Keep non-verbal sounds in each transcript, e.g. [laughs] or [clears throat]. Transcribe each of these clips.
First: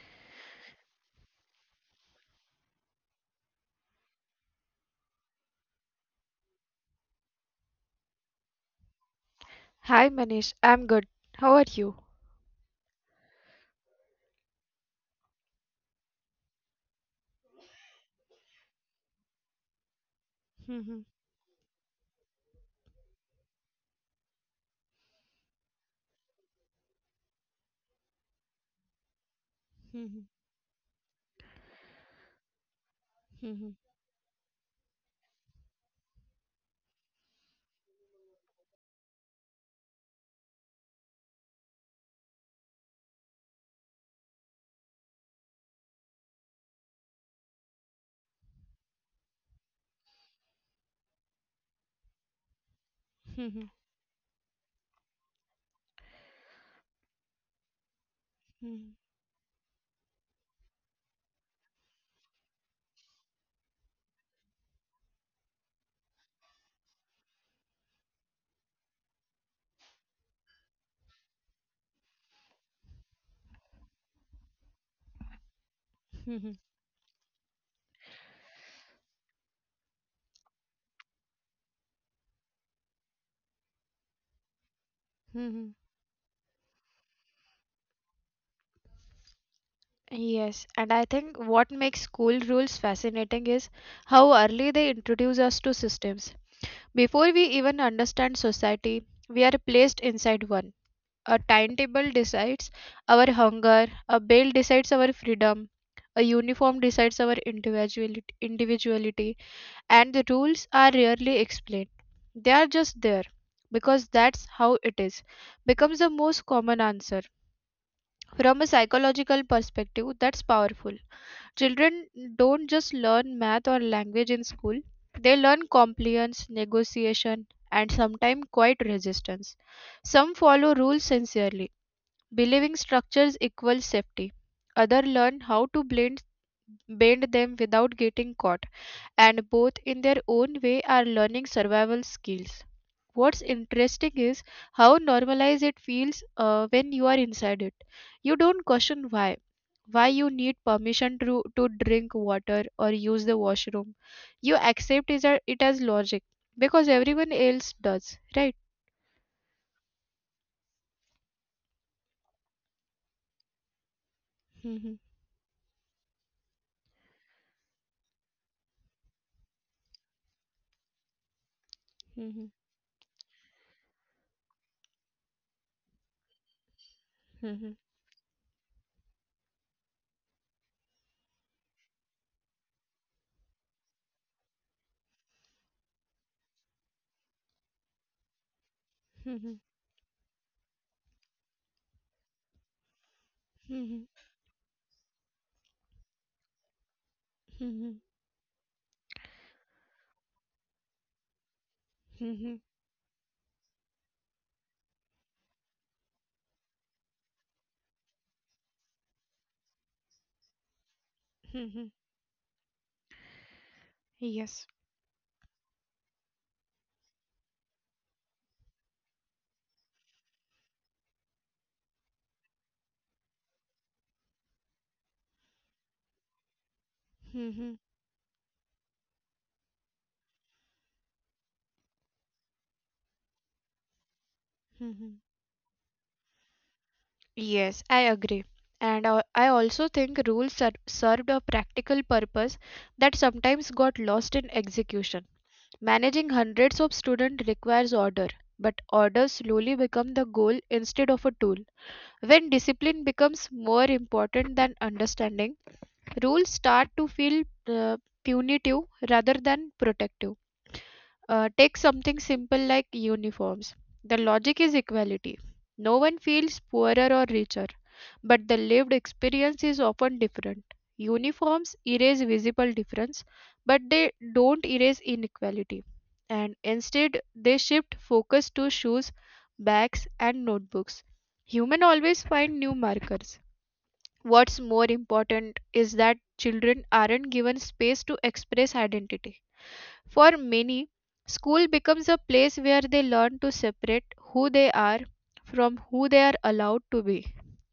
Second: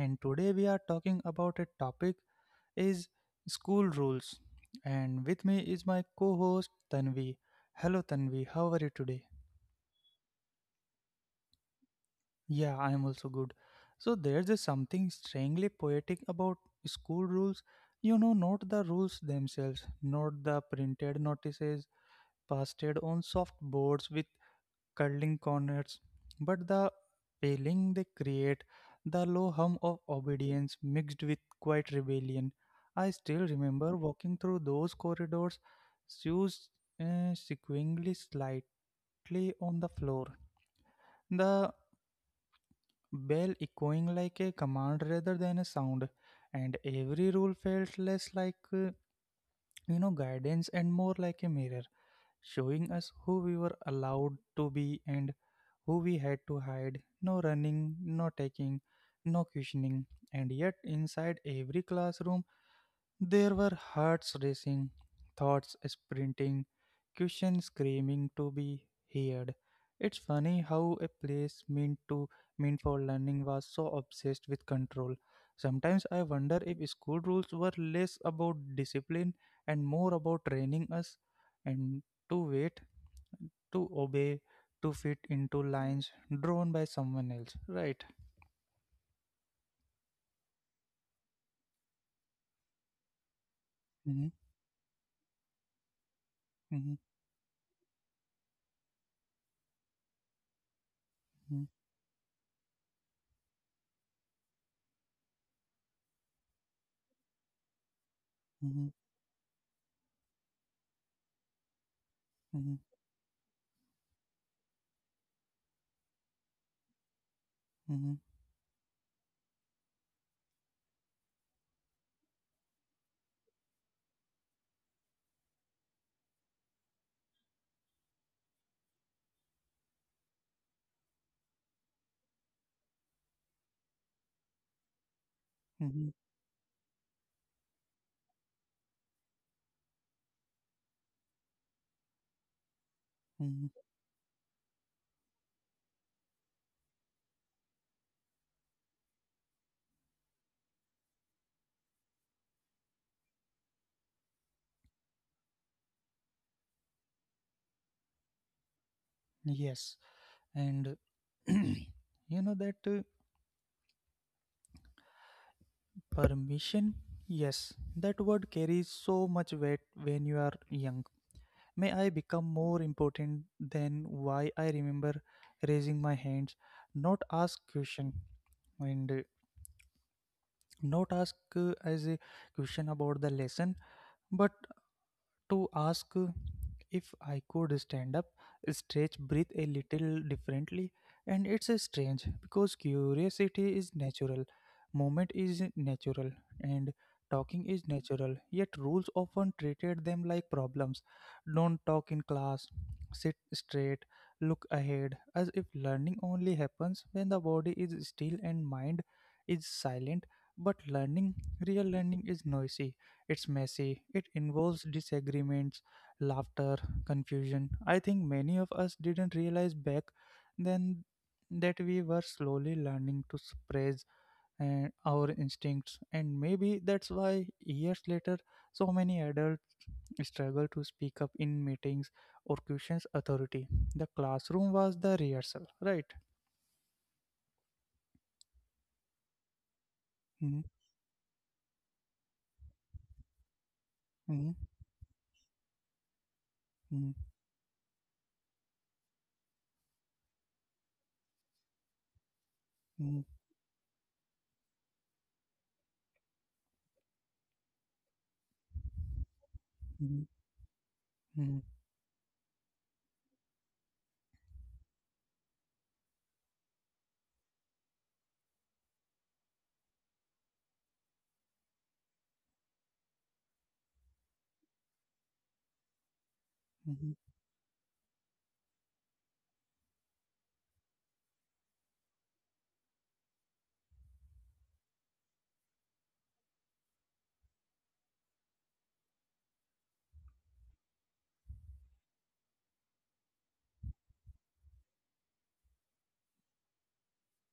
and today we are talking about a topic is school rules. And with me is my co-host Tanvi. Hello, Tanvi. How are you today? Hi Manish, I'm good. How are you? Yeah, I am also good. So there's just something strangely poetic about school rules. You know, not the rules themselves, not the [laughs] printed notices pasted on soft boards with cuddling corners, but the paling they create, the low hum of obedience mixed with quiet rebellion. I still remember walking through those corridors, shoes sequentially slightly on the floor, the bell echoing like a command rather than a sound, and every rule felt less like guidance and more like a mirror showing us who we were allowed to be and who we had to hide, no running, no taking, no questioning. And yet, inside every classroom, there were hearts racing, thoughts sprinting, questions screaming to be heard. It's funny how a place meant for learning was so obsessed with control. Sometimes I wonder if school rules were less about discipline and more about training us and to wait to obey, to fit into lines drawn by someone else, right? Yes, and I think what makes school rules fascinating is how Mm-hmm. early they introduce us to systems. Before Mm-hmm. we even understand society, we are placed inside one. A Mm-hmm. timetable decides our hunger, a bill decides our freedom, a uniform decides our individuality, Mm-hmm. And the rules are rarely explained. They are just Mm-hmm. there because that's how it is, becomes the most common answer. From Mm-hmm. a psychological perspective, that's powerful. Children don't just learn math or language in school, they learn compliance, negotiation, and sometimes quite resistance. Some follow rules sincerely, believing structures equal safety. Others learn how to blend, Mm-hmm. bend them without getting caught, and both in their own way are learning survival skills. What's interesting Mm-hmm. is how normalized it feels when you are inside it. You don't question why you need permission to drink water or use the washroom. You accept it as logic because everyone else does, right? Yes, and [clears throat] you know that, [laughs] permission. Yes, that word carries so much weight when you are young. May I become Mhm, more important than why I remember raising my hands, not ask mhm, question, and not ask as a question about the lesson but to ask if I could stand up, stretch, breathe mhm, a little differently. And it's a strange because curiosity is mhm, natural, movement is natural, and talking is mhm, natural. Yet rules often treated them like problems. Don't talk in mhm, mhm, class, mhm, sit straight, look ahead, as if learning only happens when the body is still and mind is silent. But learning, real learning, mhm. is noisy, it's messy, it involves Yes. disagreements, laughter, confusion. I think many of us didn't realize back then that we were slowly learning to suppress our instincts, and maybe that's why [laughs] years Mhm, later so many adults struggle to speak up in meetings or question authority. The classroom was the rehearsal, right? mhm. Yes, I agree. And I Mm-hmm. also think rules served a practical purpose that Mm-hmm. sometimes got lost in execution. Managing Mm-hmm. hundreds of students requires order, but order slowly become the goal instead of a tool. When Mm-hmm. discipline becomes more important than understanding, rules start to feel punitive rather than protective. Mm-hmm. Take something simple like uniforms. The logic is equality. No one feels poorer or richer, but the lived experience is often different. Uniforms erase visible difference, but they don't erase inequality. And Mm-hmm. instead, they shift focus to shoes, bags, and notebooks. Human always find new markers. What's more important is that children aren't given space to express identity. For many, school becomes a place where they learn to separate who they are from who they are allowed to be.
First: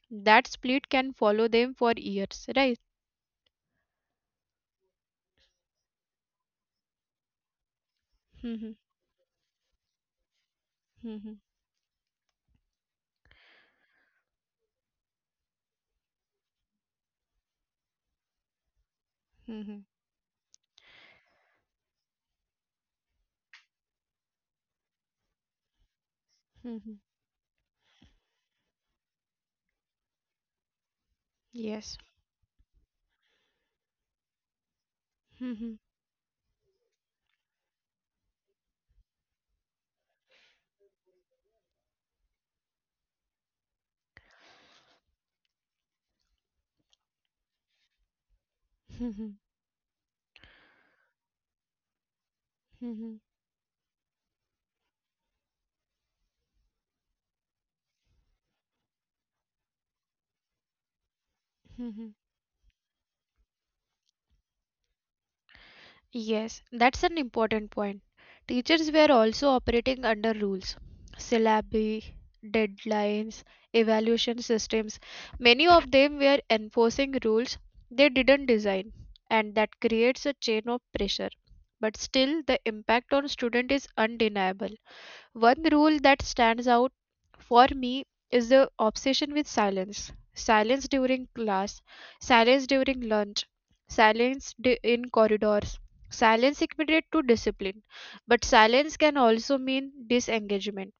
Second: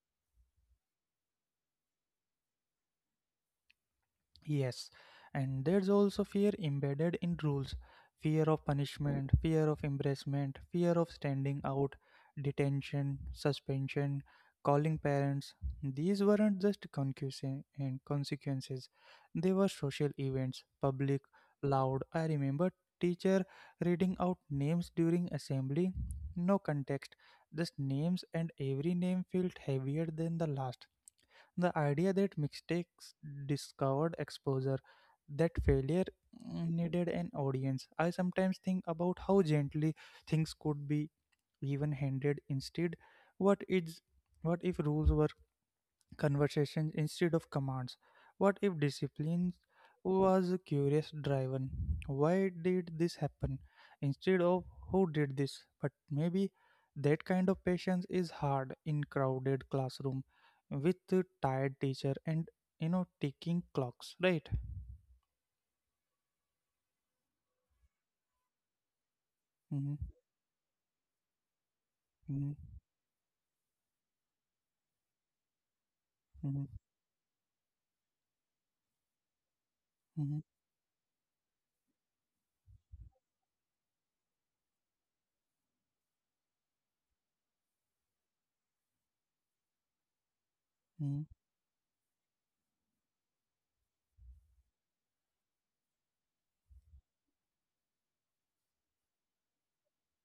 That split can follow them for years, right? Yes, and there's also fear embedded in rules, fear of Mhm, punishment, fear of embarrassment, fear of mhm, standing out, detention, suspension, calling parents. These weren't just concussion- and consequences, they were mhm, social events, public, loud. I remember teacher reading out names during assembly, no mhm. context, just names, and every name felt heavier than the last, the Yes. idea that mistakes discovered exposure, that Mhm, failure needed an audience. I sometimes think about how gently things could be even handed instead. What is what if rules were conversations instead of commands? What if mhm, discipline was curious driven? Why mhm, did this happen? Instead of who did this? But maybe that kind of patience is hard in crowded classroom with mhm. a tired teacher and ticking clocks, right? Yes, that's an important point. Teachers were also operating under rules, Mm-hmm. syllabi, Mm-hmm. deadlines, evaluation systems. Many of them were enforcing Mm-hmm. rules they didn't design, and that creates a chain of Mm-hmm. pressure. But still, the impact on student is undeniable. One rule that stands out for me is the obsession with silence. Silence during class, Mm-hmm. silence during lunch, silence in corridors. Silence equated to discipline, but silence can also mean disengagement.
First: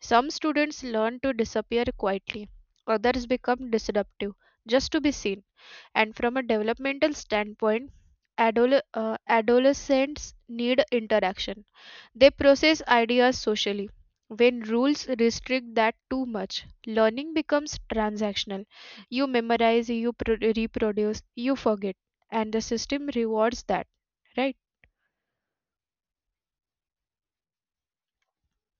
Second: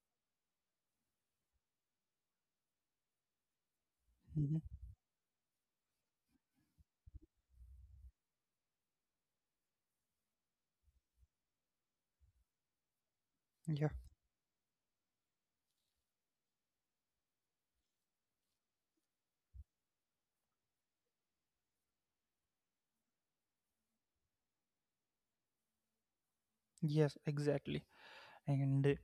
Some students learn to disappear quietly, others become disruptive Mm-hmm. just to be seen. And from a developmental standpoint, adolescents need interaction, they process ideas Yeah, socially. When rules restrict that too much, learning becomes transactional. You memorize, you reproduce, you forget, and the system rewards that, right? yes, exactly. And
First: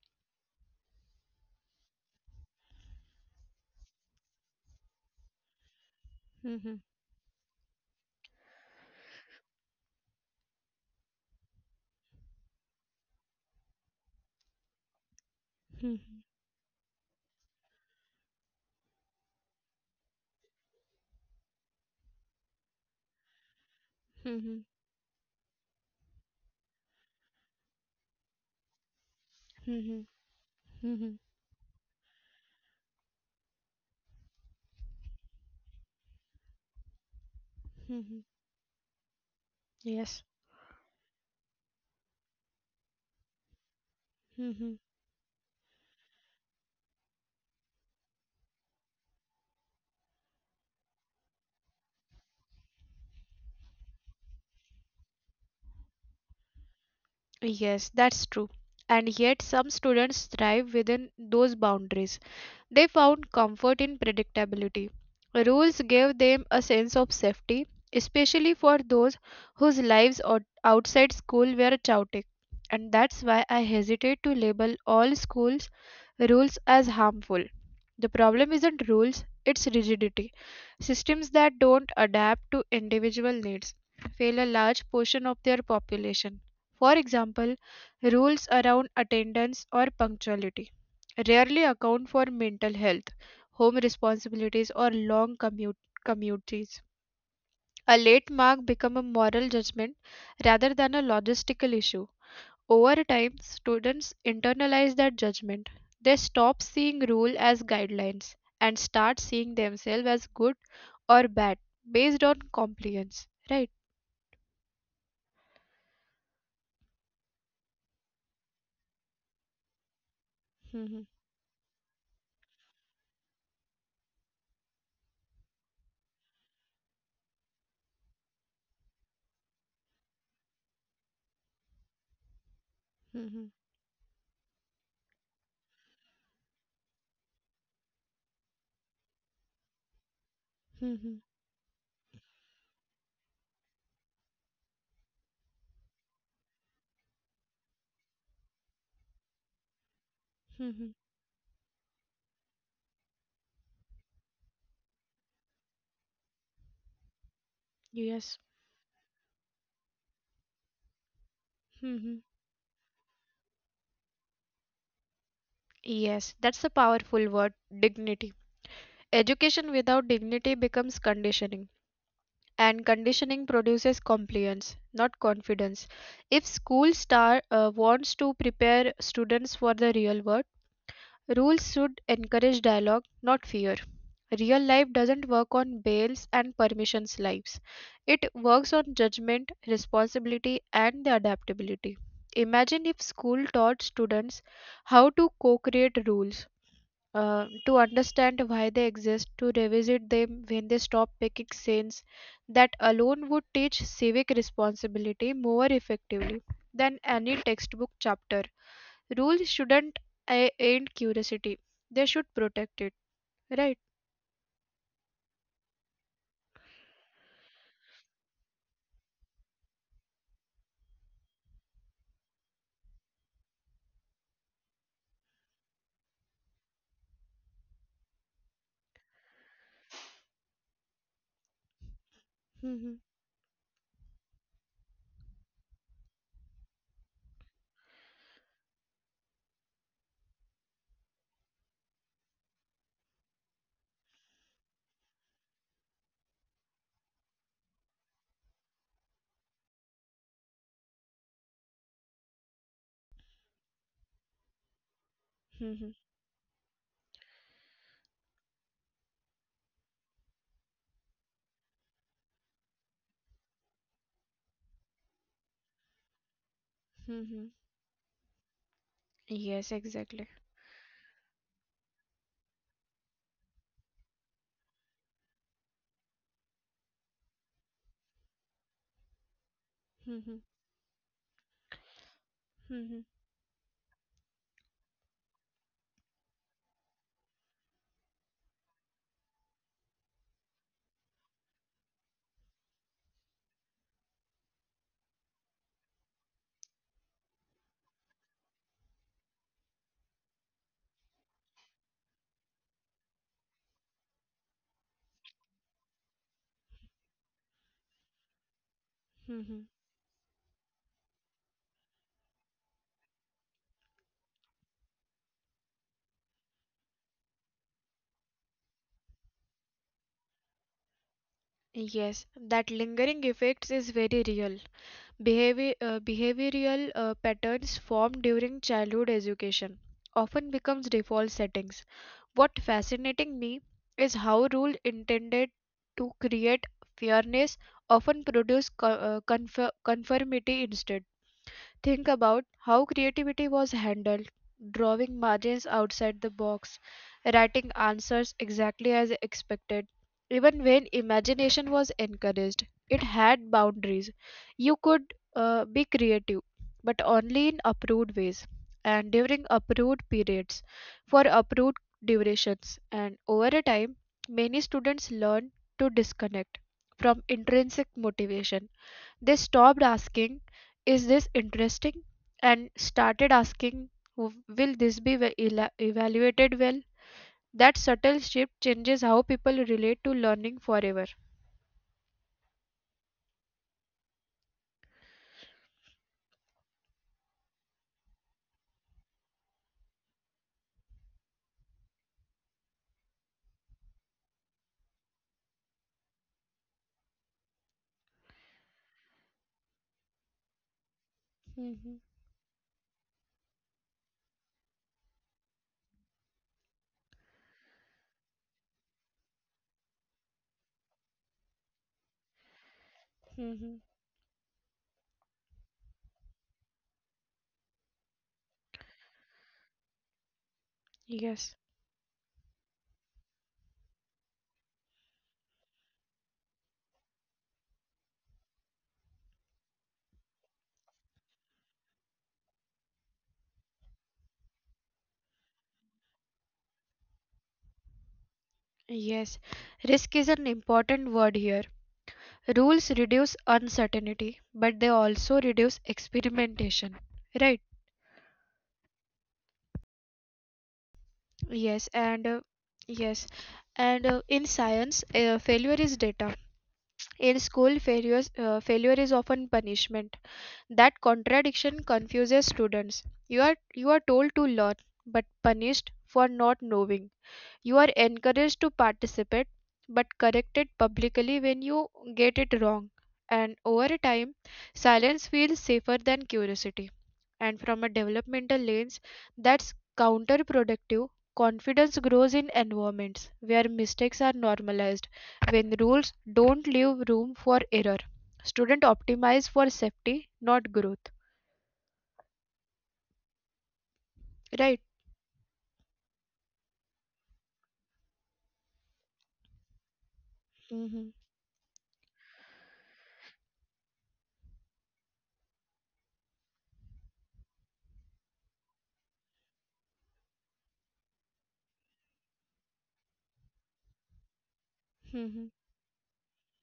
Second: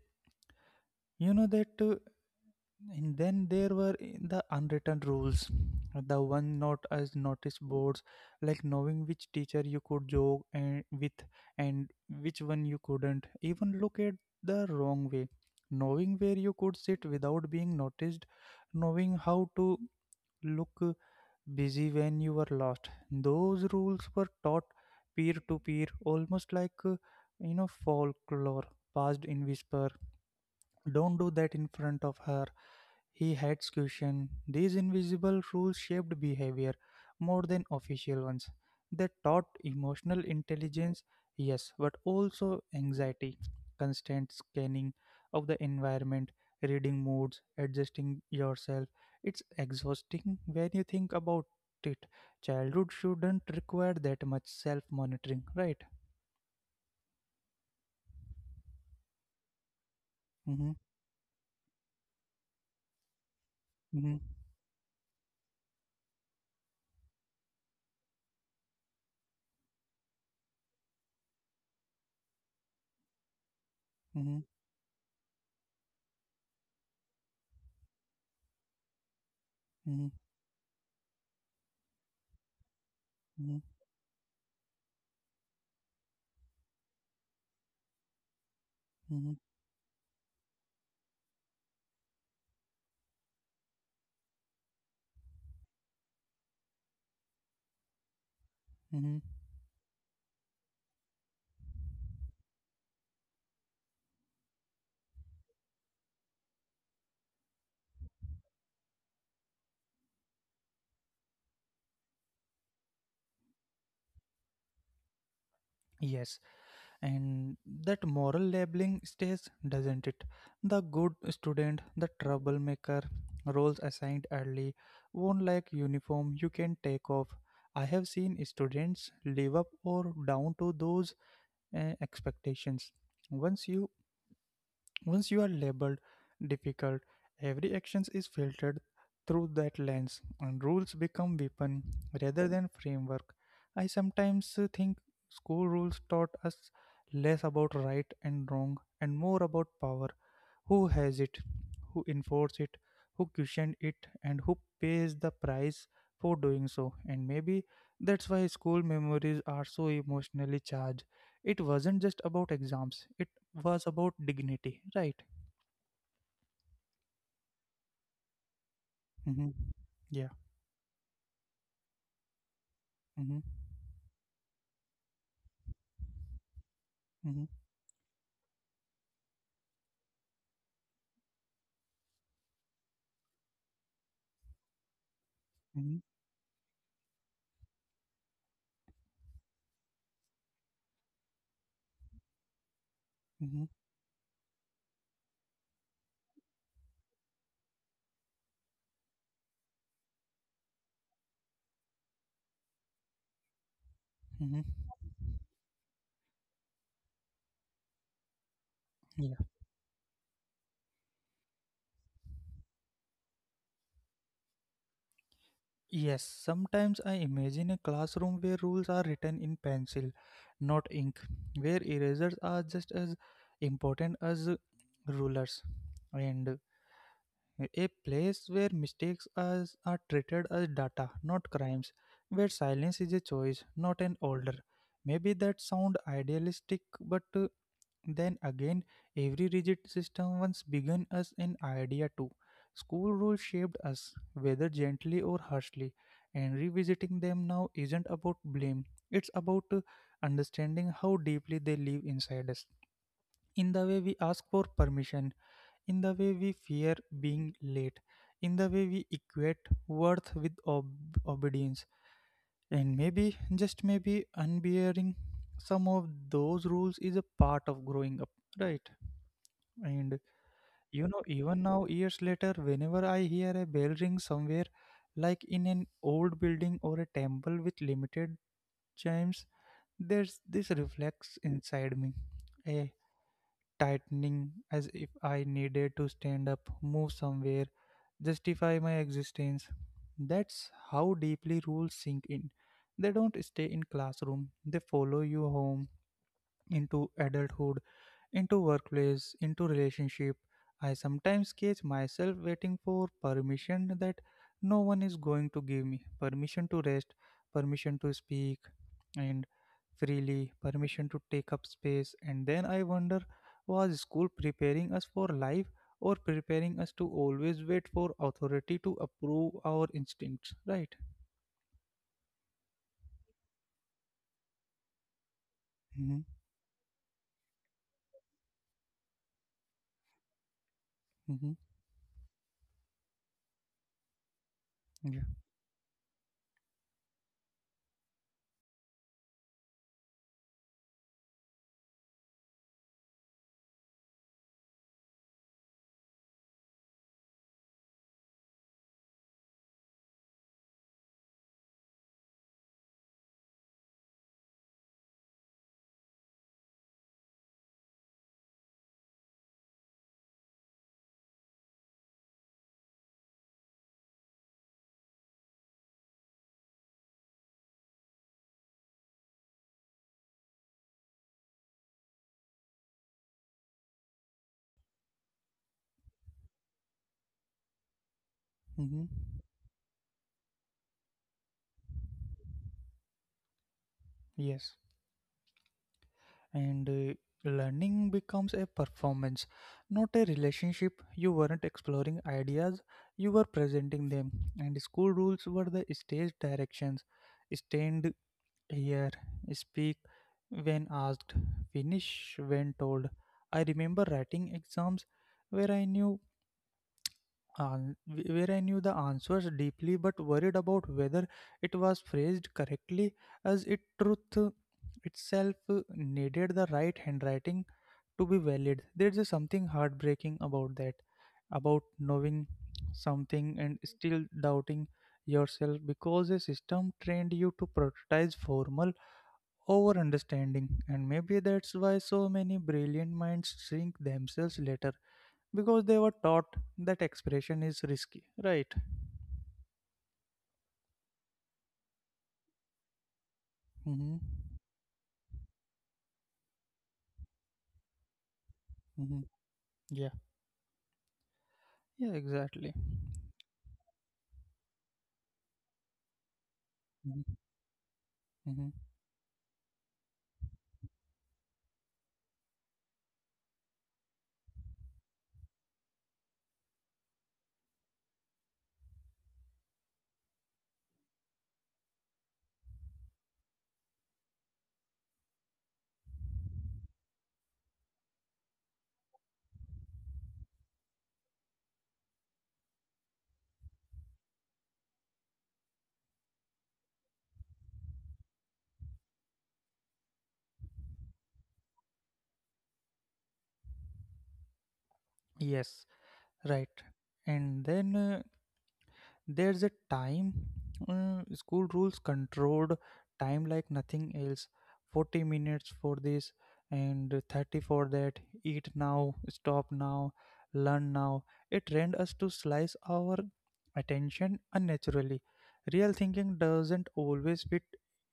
you know that And then there were the unwritten rules, the one not Mhm, as notice boards, like knowing which teacher you could joke and with and which one you couldn't. Even look at the wrong way, knowing where you mhm, could sit without being noticed, knowing how to look busy when you were lost. Those rules were taught mhm, peer to peer, almost like folklore, passed in whisper. mhm, Don't do that in mhm, front of her, he hates question. These invisible rules shaped behavior more than official ones. mhm. They taught emotional Yes. intelligence, yes, but also anxiety, constant scanning mhm. of the environment, reading moods, adjusting yourself. It's exhausting when you think about it. Childhood shouldn't require that much self monitoring, right? Yes, that's true. And yet, some Mm-hmm. students thrive within those boundaries. They found Mm-hmm. comfort in predictability. Rules gave them a sense of safety, especially for those whose lives outside school were chaotic. And that's why I Mm-hmm. hesitate to label all schools' rules as harmful. The problem isn't rules, it's rigidity. Systems that don't adapt to Mm-hmm. individual needs fail a large portion of their population. For example, rules Mm-hmm. around attendance or punctuality rarely account for mental health, home responsibilities, or long commute commutes. A late Mm-hmm. mark become a moral judgment rather than a logistical issue. Over time, students internalize that judgment. They stop seeing rule as guidelines and start seeing themselves as good or bad based on compliance. Right? Yes, and that moral labeling stays, doesn't it, the good hmm student, the troublemaker, roles assigned early, won't like uniform you can take off. I have seen students live up or down to those expectations. once you hmm once you are labeled difficult, every action is filtered through that lens, and rules become hmm weapon hmm rather than framework. I sometimes think school rules taught us less about right and wrong and more about power. Who has it? hmm Who enforces it? Who questions it? And who pays the price for doing so? And maybe that's why school Yes. memories are so emotionally charged, it wasn't just about hmm exams, it was about dignity, right? Yes, that's a powerful word, dignity. Hmm. Yeah. Education without dignity becomes conditioning, and Hmm. conditioning produces compliance, not confidence. If school Hmm. star wants to prepare students for the real world, rules should encourage dialogue, not fear. Real life doesn't work Hmm. on bails and permissions lives. It works on judgment, responsibility, and the adaptability. Imagine if Hmm. school taught students how to co create rules, to understand why they exist, to revisit them when they stop making sense. That alone would Hmm. teach civic responsibility more effectively than any textbook Yeah. chapter. Rules shouldn't end curiosity, they should protect it, right? Yes. Sometimes I imagine a classroom where rules are written in pencil, not ink, where erasers are just as important as rulers, and a place where mistakes are treated as data, not crimes, where silence is a choice, hmm not an order. Maybe that sound idealistic, but then again, every rigid system once began as an idea too. School rules shaped us, whether gently or harshly, and revisiting them now isn't about blame. It's about understanding how deeply they live inside us. In the way we ask for permission, in the way we hmm fear being late, in the way we equate worth with obedience. And maybe, just maybe, unbearing some of those rules is a part of growing up, hmm right? And Yes, exactly. even now, years later, whenever I hear a bell ring somewhere, like in an old building or a temple with limited chimes, there's hmm this reflex inside me, hmm tightening as if I needed to stand up, move somewhere, justify my existence. That's how deeply rules sink in. They don't stay in classroom, they follow you home, into adulthood, into workplace, into relationship. I sometimes catch myself waiting for permission that no one is going to give me. Permission to rest, permission to speak and hmm freely, permission to take up space. And then I wonder, was school preparing us for life or preparing us to always wait for authority to approve our instincts, right? Yes, that lingering effects is very real. Mm-hmm. Behavioral patterns formed during childhood education often becomes Mm-hmm. default settings. What fascinating me is how Yeah. rule intended to create fairness often produce conformity instead. Think about how creativity was handled, drawing margins outside the box, writing answers exactly as expected. Even when imagination was encouraged, it had boundaries. You could be creative, but only in approved ways and during approved periods for approved durations. And over a time, many students learn to disconnect from intrinsic motivation. They stopped asking, "Is this interesting?" and started asking, Will this be evaluated well?" That Mm-hmm. subtle shift changes how people relate to learning forever. Yes. And learning becomes a performance, not a relationship. You weren't exploring ideas, you were presenting them, and school rules were the stage directions: stand here, speak when asked, finish when told. Mhm, I remember writing exams where i knew an- where I knew the answers deeply but worried about whether it was phrased correctly, as it truth mhm. itself needed the right handwriting to be valid. There's just something heartbreaking about that, about knowing Yes, something and still doubting yourself because a system trained you to prioritize formal over understanding. And maybe that's why so many brilliant minds shrink themselves later because they were taught that expression is risky, right? yes. Risk is an important word here. Mm-hmm. Rules reduce uncertainty, but they also reduce experimentation. Right? Mm-hmm. Yeah, yeah, exactly. Yes, yes, and in science, failure is Mm-hmm. data. In Mm-hmm. school, failure is often punishment. That contradiction confuses students. You are told to learn, but punished for not knowing. You are encouraged to participate but corrected publicly when you get it wrong. And over time, silence feels safer than curiosity. And from a developmental lens, that's counterproductive. Confidence grows in environments where mistakes are normalized. When rules don't leave room for error, students optimize for safety, not growth. Yes, Right. right. And then There's a time school rules Mm-hmm. controlled time like nothing else. 40 minutes for this and 30 for that. Eat now, stop now, learn now. It trained us to slice our attention unnaturally. Real thinking doesn't Mm-hmm. always fit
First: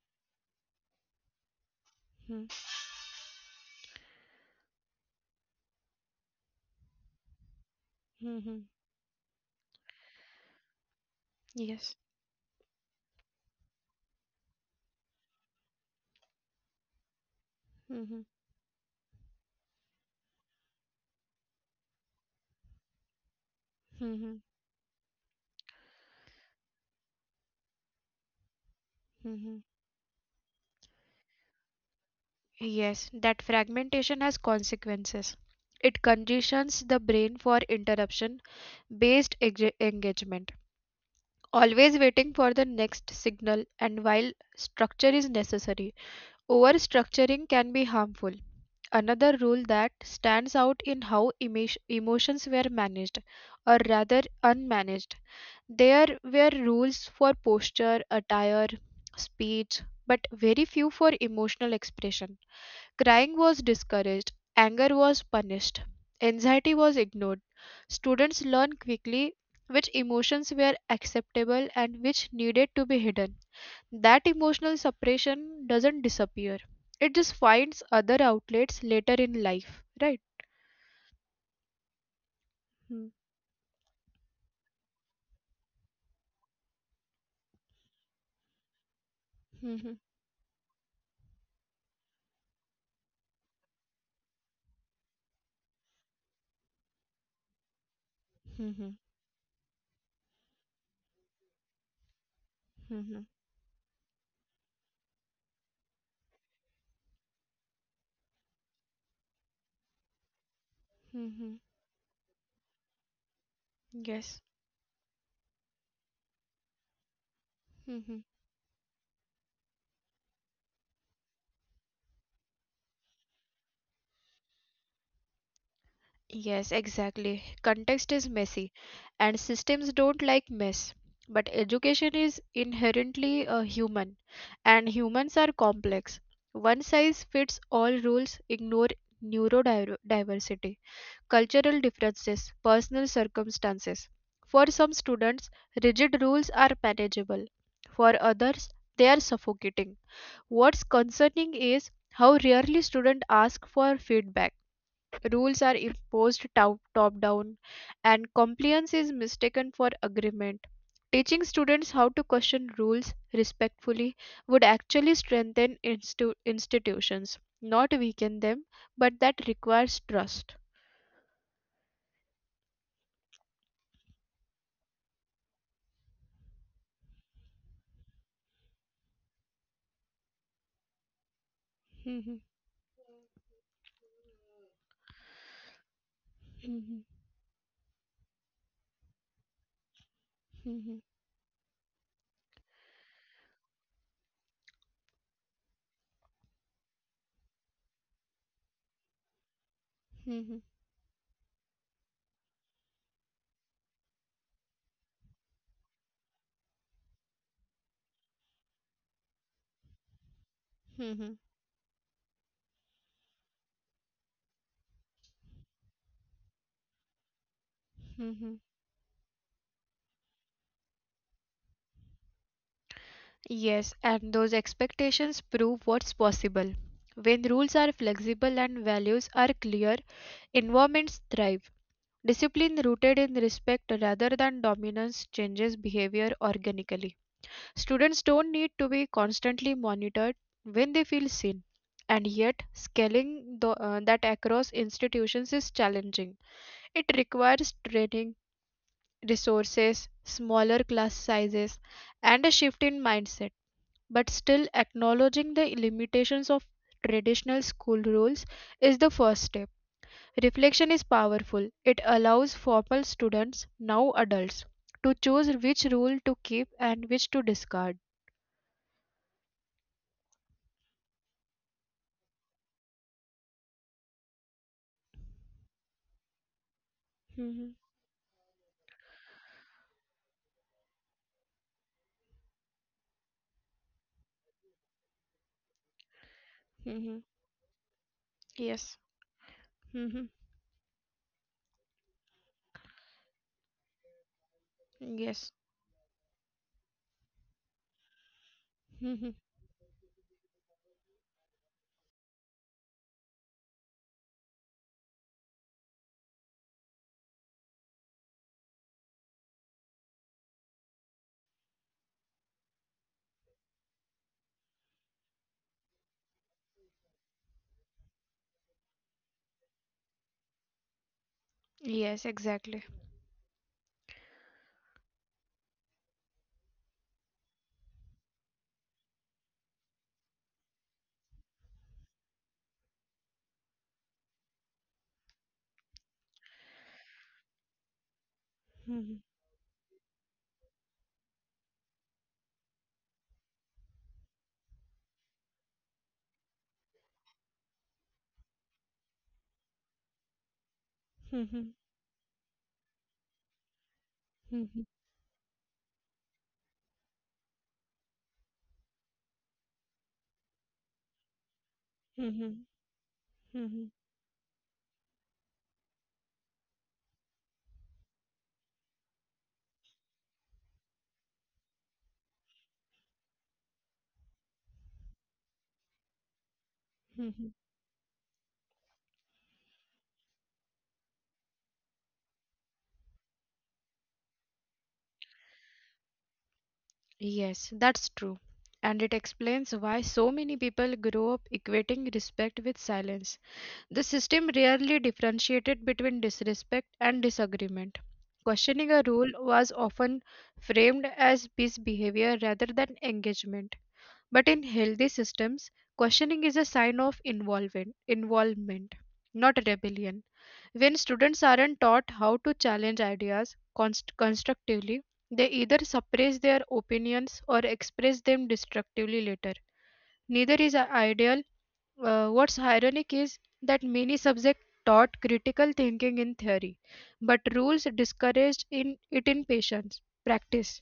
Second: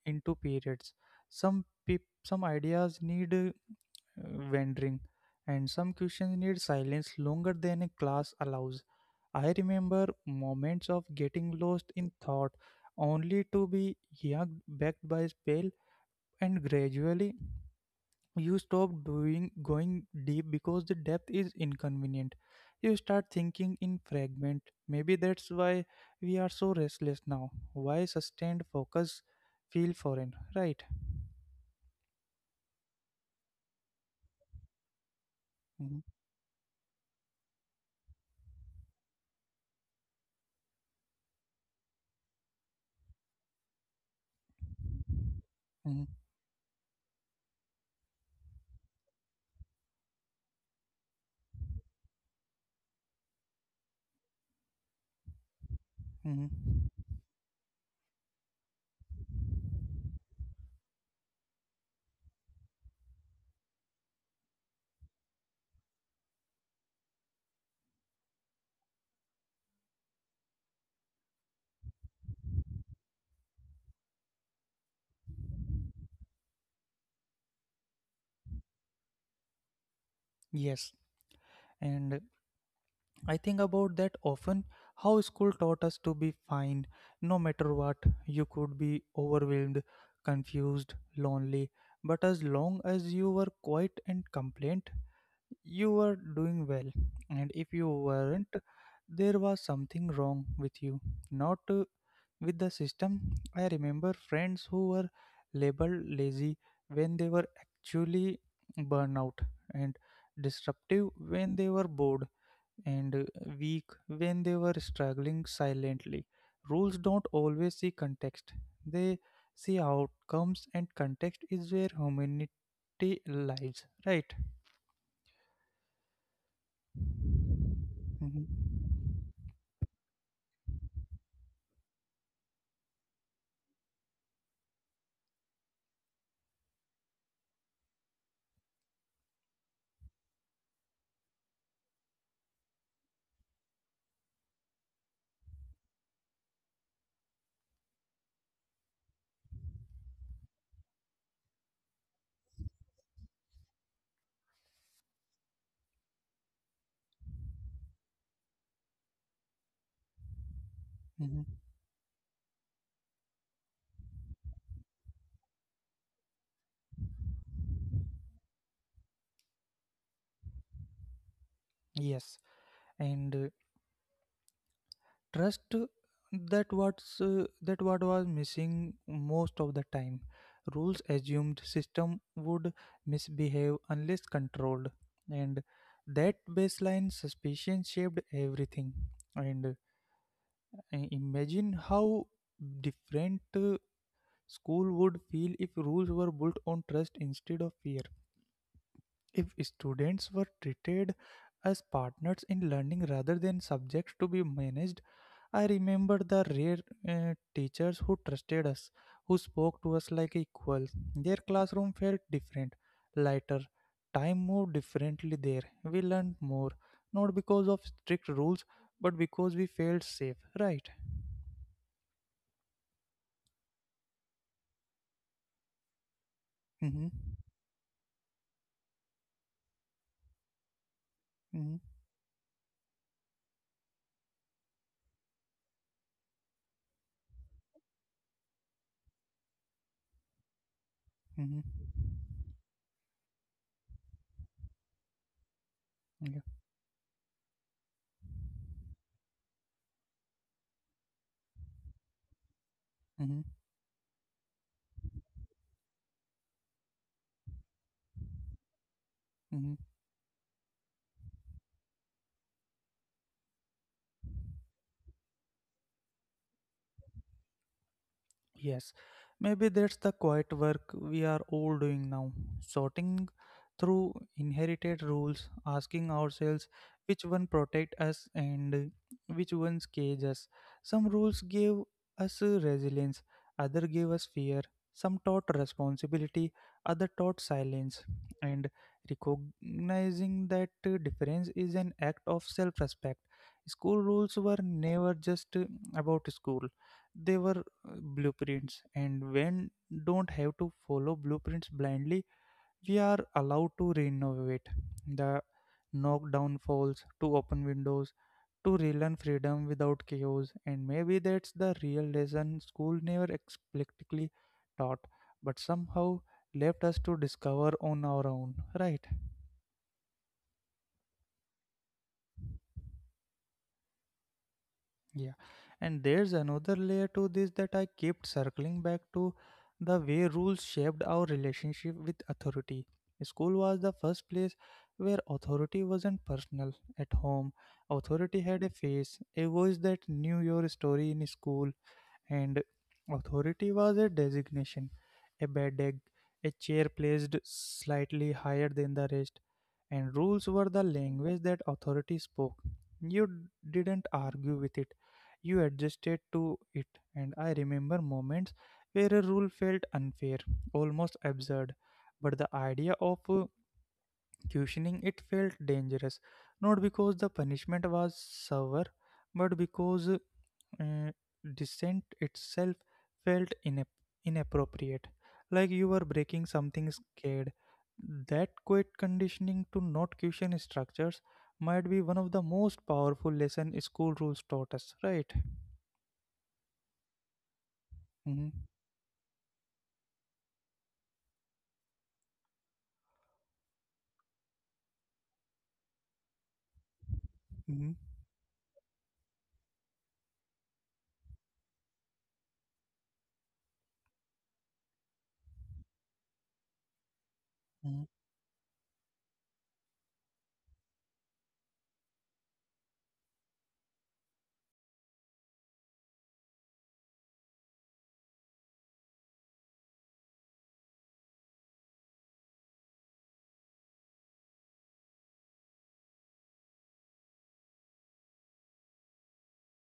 into periods. Some ideas need wandering, and some questions need silence longer than a class Mm-hmm. allows. I remember moments of getting lost Yes. in thought, only to be yanked back by a spell, and gradually Mm-hmm. you stop doing going deep because the depth is inconvenient. You start thinking in fragment. Maybe that's why we are so restless now. Why sustained focus Mm-hmm. feel foreign, right? Yes, that fragmentation has consequences. Mhm. It conditions the brain for interruption based engagement, always waiting for the next signal, and while structure is necessary, Mhm. overstructuring can be harmful. Another rule that stands out in how emotions were managed, or rather unmanaged. There were Mhm. rules for posture, attire, speech, but very few for emotional expression. Crying was discouraged, anger was punished, anxiety was ignored. Students learned quickly which emotions were acceptable and which needed to be hidden. That emotional suppression doesn't disappear, it just finds other outlets later in life, right? Yes, and Hmm. I think about that often, how school taught us to be fine no matter what. You could be Mhm. overwhelmed, confused, lonely, but as long as you were quiet and complained, you were doing well. And if you Mhm. weren't, there was something wrong with you, not Mhm. with the system. I remember friends who were labeled lazy when they were actually burnout, and Mhm. disruptive when they were bored, and Yes. weak when they were struggling silently. Rules don't Mhm. always see context, they see outcomes, and context is where humanity lies, right? Yes, exactly. Context is messy, Mhm. and systems don't like mess. But education is inherently a human, and humans are complex. One size fits all rules ignore neurodiversity, cultural differences, personal circumstances. For some students, rigid rules are manageable. For others, they are suffocating. What's concerning is how rarely students ask for feedback. Rules are imposed top down, and compliance is mistaken for agreement. Teaching students how to Mhm. question rules respectfully would actually strengthen institutions, not weaken them, but that requires trust. Yes, and trust, that what was missing most of the time, rules Mhm, assumed system would misbehave unless controlled, and mhm, that baseline suspicion shaped everything. And mhm, imagine how different school would feel if rules were built on trust instead of fear, if mhm, students were treated as partners in learning rather than subjects to be managed. I remember the rare teachers who trusted us, who spoke to us mhm, like equals. Their classroom felt different, lighter, time moved differently there, we learned more not mhm. because of strict rules but because we felt safe, right? Yes, and those expectations prove what's possible. When rules are Mm-hmm. flexible and values are clear, environments thrive. Discipline Mm-hmm. rooted in respect rather than dominance changes behavior organically. Students don't need to be constantly monitored when they feel seen, and yet Mm-hmm. scaling that across institutions is challenging. It requires Yeah. training, resources, smaller class sizes, and a shift in mindset. But still, Mm-hmm. acknowledging the limitations of traditional school rules is the first step. Reflection is Mm-hmm. powerful. It allows former students, now adults, to choose which rule to keep and which to discard. Yes, maybe that's the quiet work we are all doing now, sorting through inherited rules, asking hmm ourselves which one protect us and which ones cage us. Some rules gave us resilience, other gave us fear. Some taught hmm responsibility, other taught Yes. silence. And hmm recognizing that difference is an act of self-respect. School rules Yes. were never just about school; they were hmm blueprints, and when don't have to follow blueprints blindly, we are allowed to renovate the knockdown falls to open windows, to relearn freedom without chaos. And maybe that's the real lesson school never explicitly taught but somehow left us to discover on our own, right? Yes, exactly. Yeah, and there's another layer to this that I kept circling back to, the way rules shaped our relationship with authority. School was the first place where authority wasn't personal. At home, hmm authority had a face, a voice that knew your story. In school, and authority was a designation, a bad egg, a chair placed slightly higher than the rest, and rules hmm were the language that authority spoke. You hmm didn't argue with it, you adjusted to it. And I remember moments where a rule felt unfair, almost hmm absurd, but the idea hmm of questioning it felt dangerous, not because the punishment was severe, but because uh, dissent itself felt inappropriate, like you were breaking hmm something scared. That quiet conditioning to not question structures might be one of the most powerful lesson school rules taught us, right? Yes, that's true. And it Mm-hmm. explains why so many people grow up equating respect with silence. The system rarely differentiated between disrespect and disagreement. Questioning Mm-hmm. a rule was often framed as misbehavior rather than engagement. But in healthy systems, questioning is a sign of involvement, Mm-hmm. not rebellion. When students aren't taught how to challenge ideas constructively, they either suppress their opinions or express them destructively later. Neither is ideal. What's ironic is that many subjects taught critical thinking in theory, but rules discouraged in it in patients practice.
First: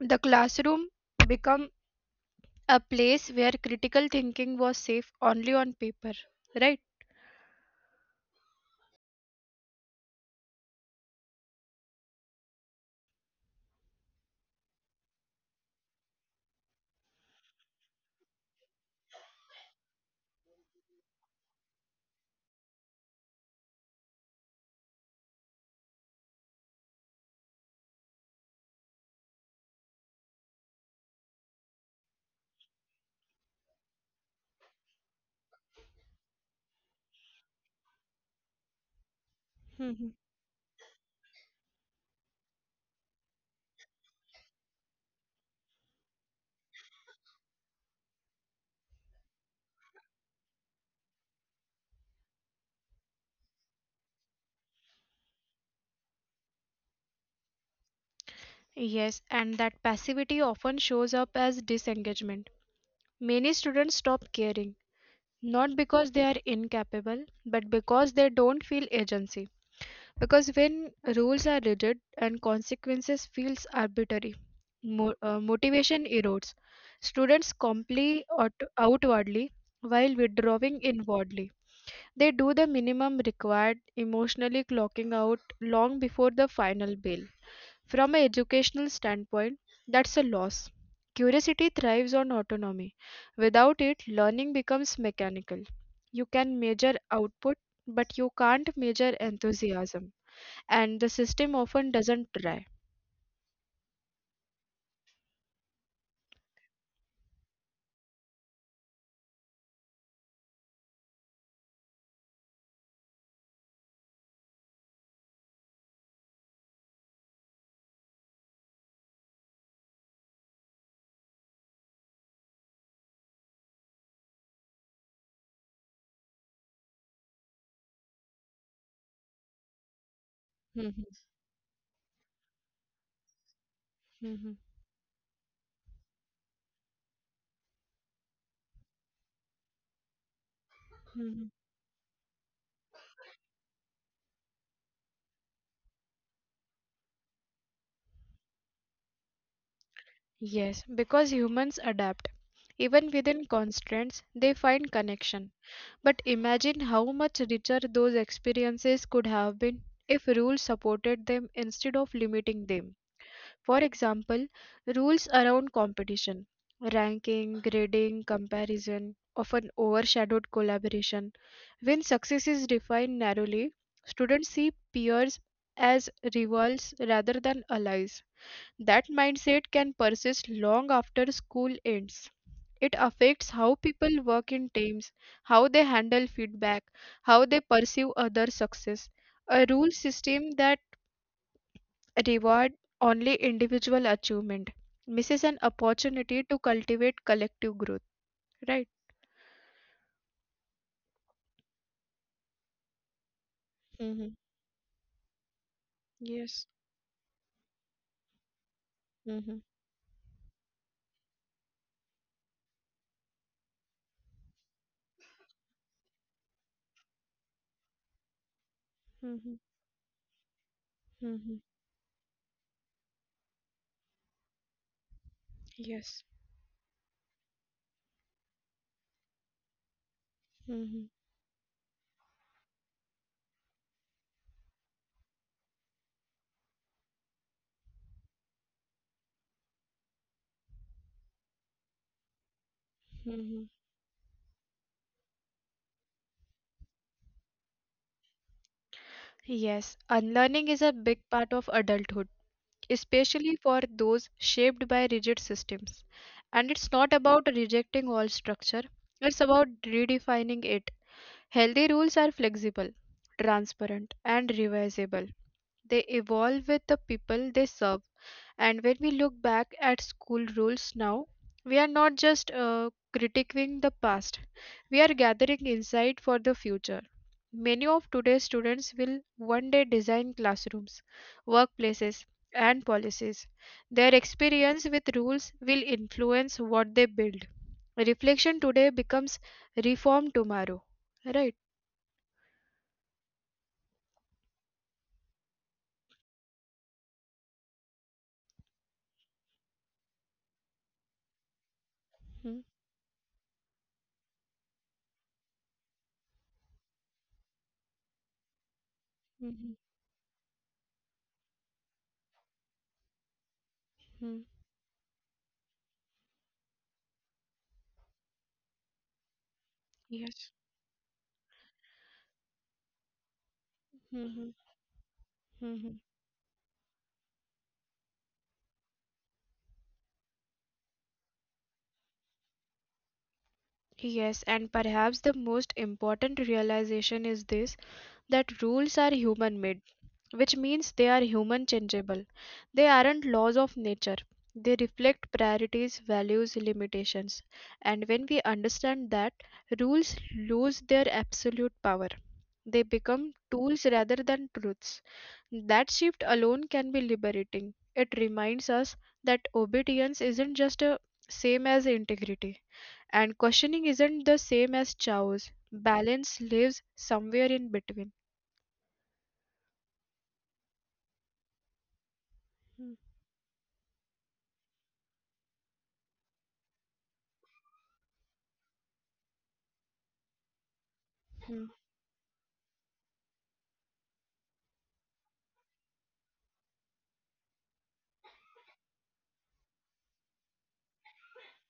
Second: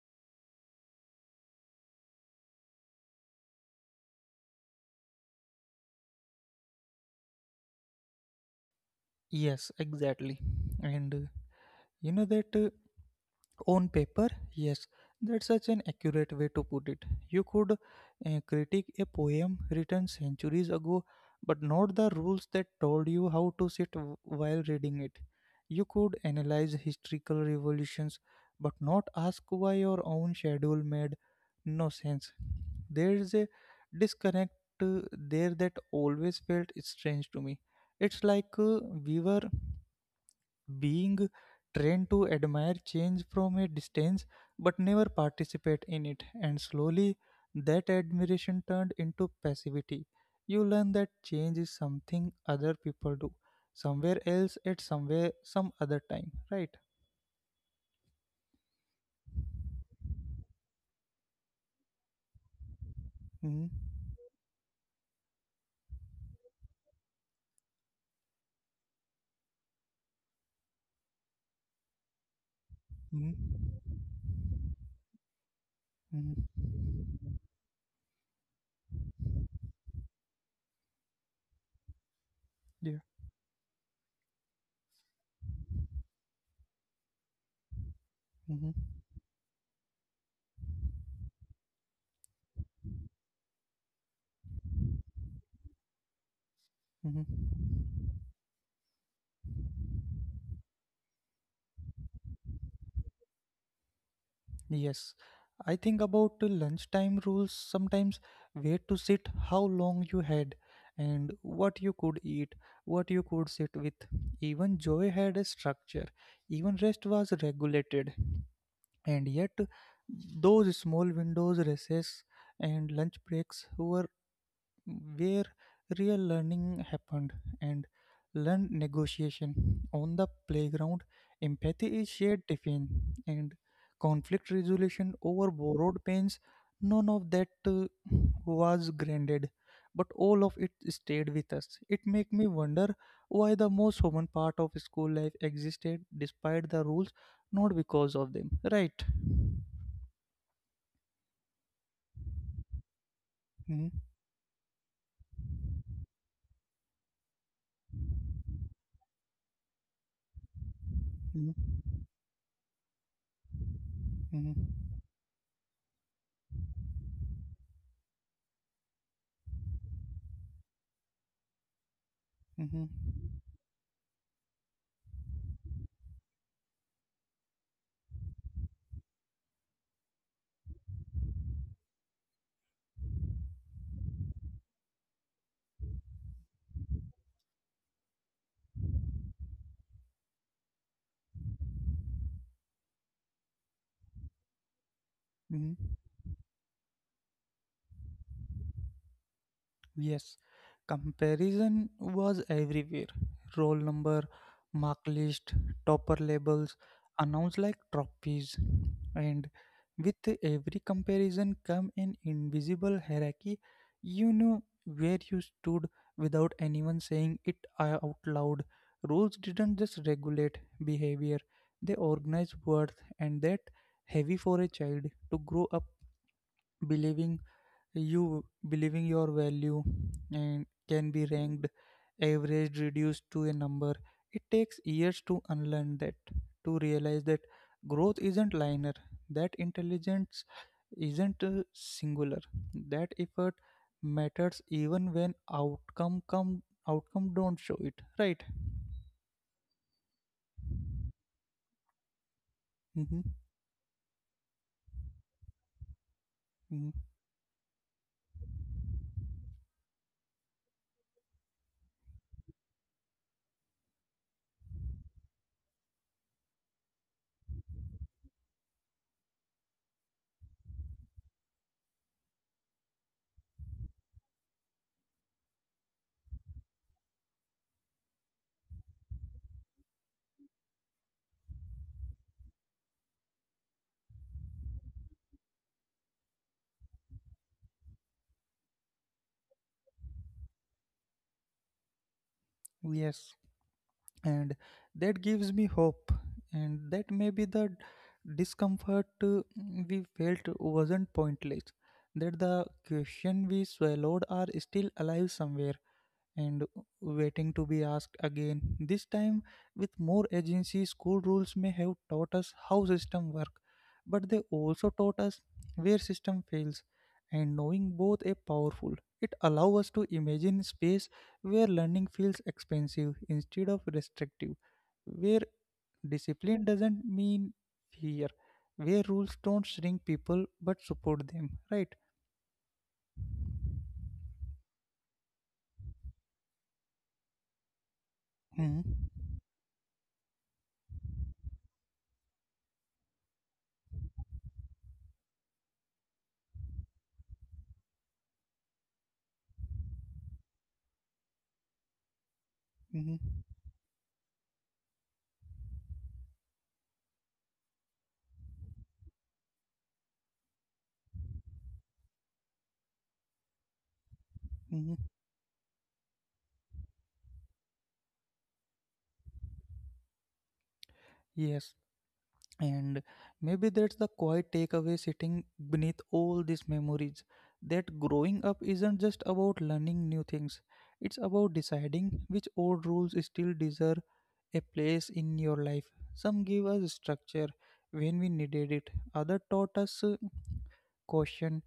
The classroom become a place where critical thinking was safe only on paper, right? Yes, exactly. And you know that On paper, yes, that's such an accurate way to put it. You could critique a poem written centuries ago, but not the rules that told you how to while reading it. You could analyze historical revolutions, but not ask why your own schedule made no sense. There is a disconnect there that always felt strange to me. It's like Mhm. we were being trained to admire change from a distance but never participate in it, and slowly that admiration turned into passivity. You learn that change is something other people do somewhere else at somewhere some other time, right? Yes, and that passivity often shows up as disengagement. Many students stop caring, Mm-hmm. not because they are incapable, but because they don't feel agency. Because when rules are rigid and consequences feels arbitrary, Mm-hmm. Motivation erodes. Mm-hmm. Students comply outwardly while withdrawing inwardly. They do the minimum required, Yeah. emotionally clocking out long before the final bell. From an educational standpoint, Mm-hmm. that's a loss. Curiosity thrives on autonomy. Without it, learning becomes mechanical. You can measure output, but you can't Mm-hmm. measure enthusiasm, and the system often doesn't try. Yes, I think about the lunchtime rules sometimes, where to sit, how long you had, and what you could eat, what you could sit with. Even joy had a structure, even rest was regulated. And yet, those small windows, recess, and lunch breaks were where real learning happened, and learned negotiation on the playground, Mhm, empathy is shared tiffin, and conflict mhm, resolution over borrowed pains. None of that was granted, but all of it stayed mhm. with us. It make me wonder why the most human part of school life existed despite the rules, not because of them, right? Yes, because humans adapt. Even within Mm-hmm. constraints, they find connection. But imagine how much richer those experiences could have been if rules supported them Mm-hmm. instead of limiting them. For Mm-hmm. example, rules around competition, ranking, grading, comparison often overshadowed collaboration. When success Mm-hmm. is defined narrowly, students see peers as rivals rather than allies. That mindset can persist long after school ends. It affects how people work in teams, how they handle feedback, how they perceive other success. A rule system that reward only individual achievement, misses an Mm-hmm. opportunity to cultivate collective growth, right? Yes, comparison was everywhere. Roll number, Mm-hmm. mark list, topper labels, Yes. announced like trophies. And Mm-hmm. with every comparison come an invisible hierarchy. You knew where you stood without anyone saying it out loud. Rules Mm-hmm. didn't just regulate behavior, Mm-hmm. they organized worth, and that heavy for a child, to grow up Yes. believing you believing your value and Mm-hmm. can be ranked, averaged, reduced to a number. It takes years to unlearn that, to realize that growth isn't linear, that intelligence isn't singular, that effort Mm-hmm. matters even when outcome don't show it, right? Yes, unlearning is a big part of adulthood, Mm-hmm. especially for those shaped by rigid systems. And Mm-hmm. it's not about rejecting all structure, it's about redefining it. Healthy rules are flexible, transparent, and revisable. They evolve with the people they serve. And when we look back at school rules now, we are not just critiquing the past, we are gathering insight for the future. Many of today's students will one day design classrooms, workplaces, and policies. Their experience with rules will influence what they build. Reflection today becomes reform tomorrow. Right? Yes, and that gives me hope, and that maybe the discomfort we felt wasn't pointless, that the Hmm, question we swallowed are still alive somewhere and waiting to be asked again. This time, hmm, with more agency, school rules may have taught us how system work, hmm, but they also taught us where system fails. And knowing both a powerful, it allows us to Yes. imagine space where learning feels expensive instead of hmm, restrictive, where hmm, discipline doesn't mean fear, where rules don't shrink people but support them. Right? Yes, and perhaps the most important realization is this that rules Hmm. are human made, which means they are human changeable. They aren't laws of nature, they reflect priorities, values, limitations. And when we understand that, rules lose their absolute power. They become Hmm. tools rather than truths. That shift alone can be liberating. It reminds us that obedience isn't just a same as integrity. And questioning isn't the same as Hmm. chows. Balance lives somewhere in between. Yes. Hmm, And maybe that's the quiet takeaway sitting beneath all these memories, that growing up isn't just about learning new things, it's about hmm, deciding which old rules still deserve a place in your life. Some give us structure when we needed it, other taught us caution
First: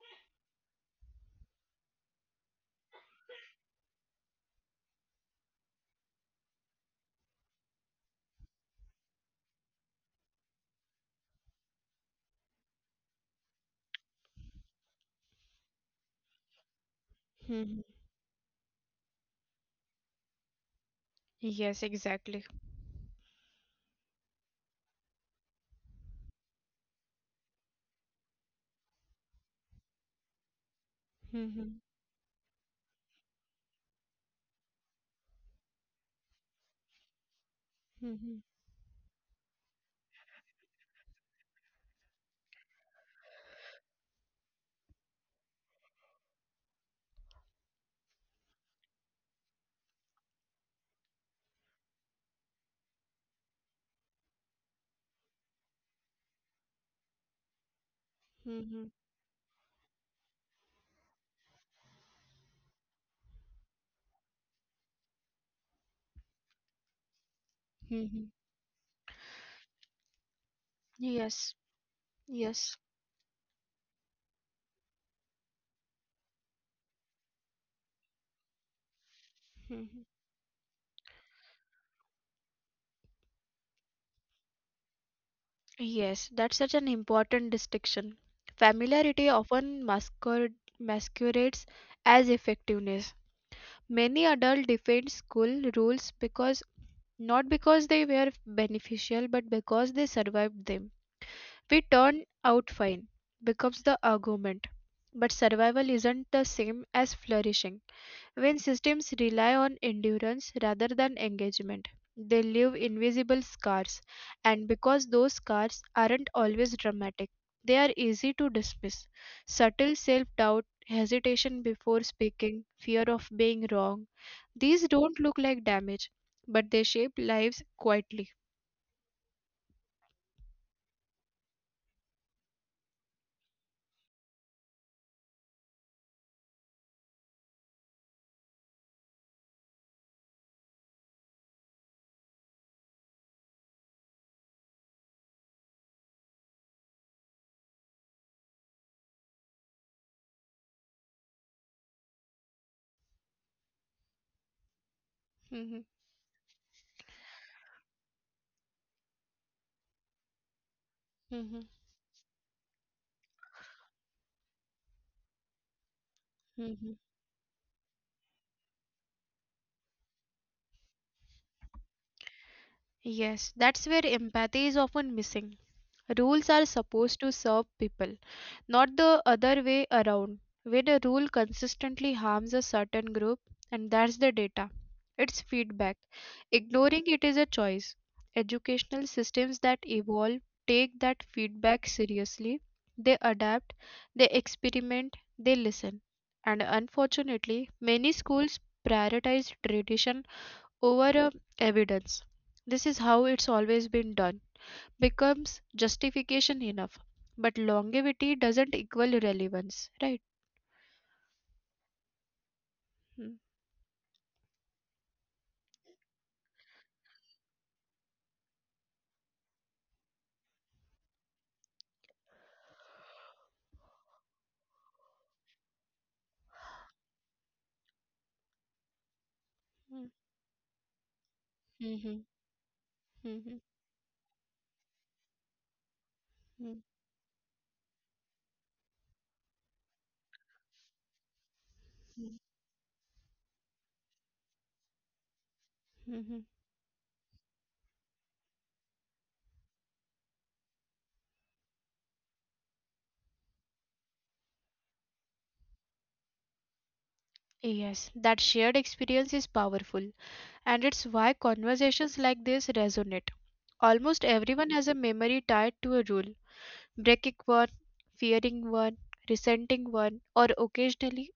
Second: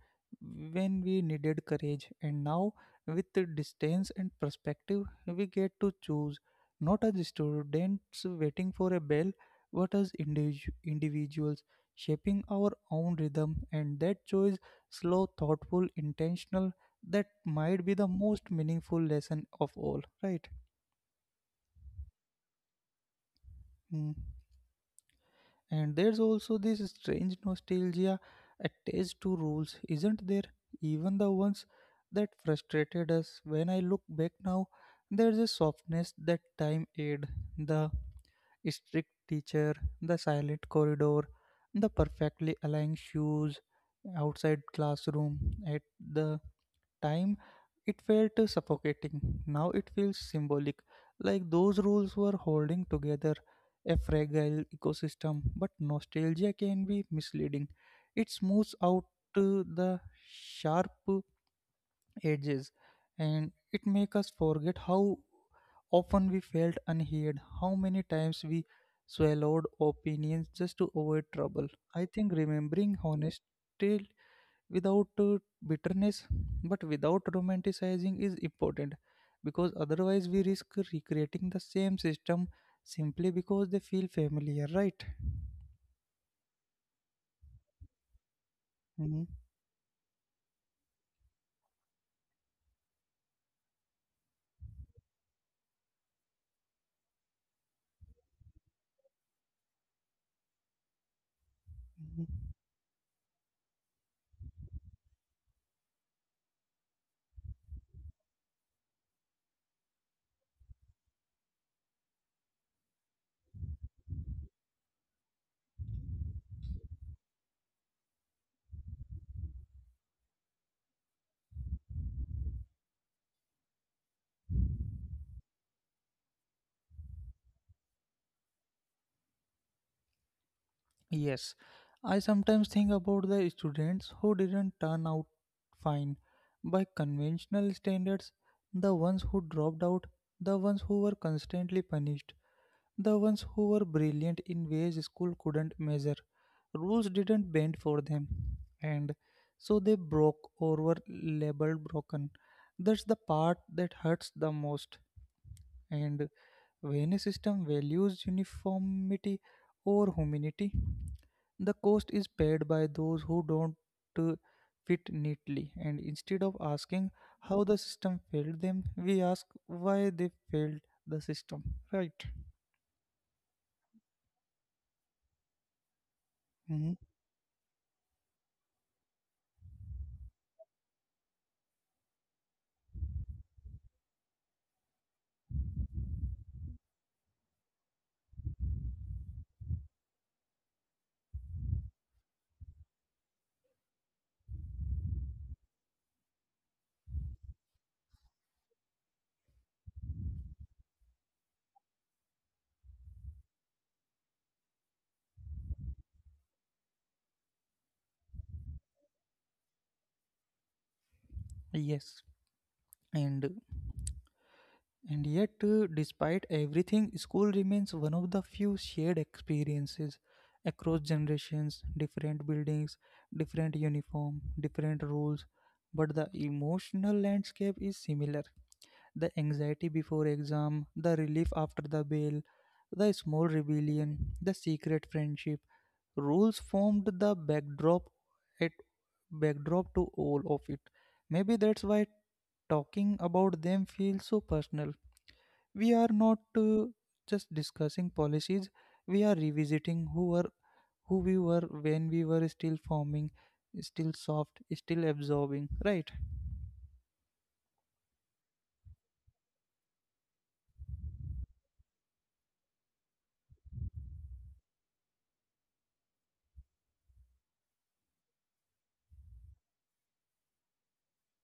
when we needed courage, and now with the distance and perspective, we get to choose, not as students waiting for a bell, but as individuals shaping our own rhythm. And that choice, slow, thoughtful, intentional, that hmm, might hmm. be the most meaningful lesson of all, right? Yes, exactly. Mm. And there's also this strange nostalgia attached to rules, isn't there? Even the Hmm, ones hmm, that frustrated us. When I look back now, there's a softness that time aid. The hmm, hmm, strict teacher, the silent corridor, the perfectly aligned shoes outside classroom. At the time, it felt suffocating. Now it feels symbolic, like those rules were holding together a fragile ecosystem. But nostalgia can be misleading. It hmm, smooths hmm, out the sharp ages, and it make us forget how often we felt unheard, how many hmm, hmm. times we swallowed opinions just to avoid trouble. Yes, I think yes. remembering honesty without bitterness but without romanticizing is important, because hmm, hmm. otherwise we risk recreating the same system simply because they feel familiar, right? Yes, that's such an important distinction. Mhm. Familiarity often masquerades as effectiveness. Many adults defend school rules because not because they were beneficial, but because they survived them. "We turned Mhm. out fine" becomes the argument. But survival isn't the same as flourishing. When systems rely on endurance rather than engagement, they leave invisible scars. And because those scars aren't always dramatic, they are easy to dismiss. Subtle self doubt, hesitation before speaking, fear of being wrong. These don't look like damage, but they shape lives quietly. Yes, I sometimes think about the students who didn't turn out fine by conventional standards, the ones who dropped out, the ones who were constantly punished, the ones who were brilliant in ways school couldn't measure. Rules didn't bend for them, and so they broke or were labeled broken. That's the part that hurts the most. And when a system values uniformity or humanity, the cost [laughs] is paid by those who don't uh, fit neatly. And instead of asking how the system failed them, we ask why they failed the system. Right? Yes, that's where empathy is often missing. Rules are Mhm. supposed to serve people, not the other way around. When a rule consistently harms a certain group, and that's the data, it's feedback. Ignoring it is a choice. Educational systems that evolve take that feedback seriously. They adapt, they experiment, they listen. And unfortunately, many schools prioritize tradition over evidence. This is how it's always been done, becomes justification enough. But longevity doesn't equal relevance, right? Yes. Mm, And And yet, despite everything, school remains one of the few shared experiences across generations, different buildings, different uniform, different rules, but the emotional landscape is similar. The anxiety mm, before exam, the relief after the mhm, bail, the mhm, small rebellion, the secret friendship, mhm, rules formed the backdrop at backdrop to all of it. Maybe that's why talking about them feels so personal. We are mhm. not just discussing policies, we are revisiting who we were when we were still forming, still soft, still absorbing, right? Yes, that shared experience is powerful, and it's why conversations like this resonate. Almost everyone has a memory tied to a rule, breaking one, fearing one, resenting one, or occasionally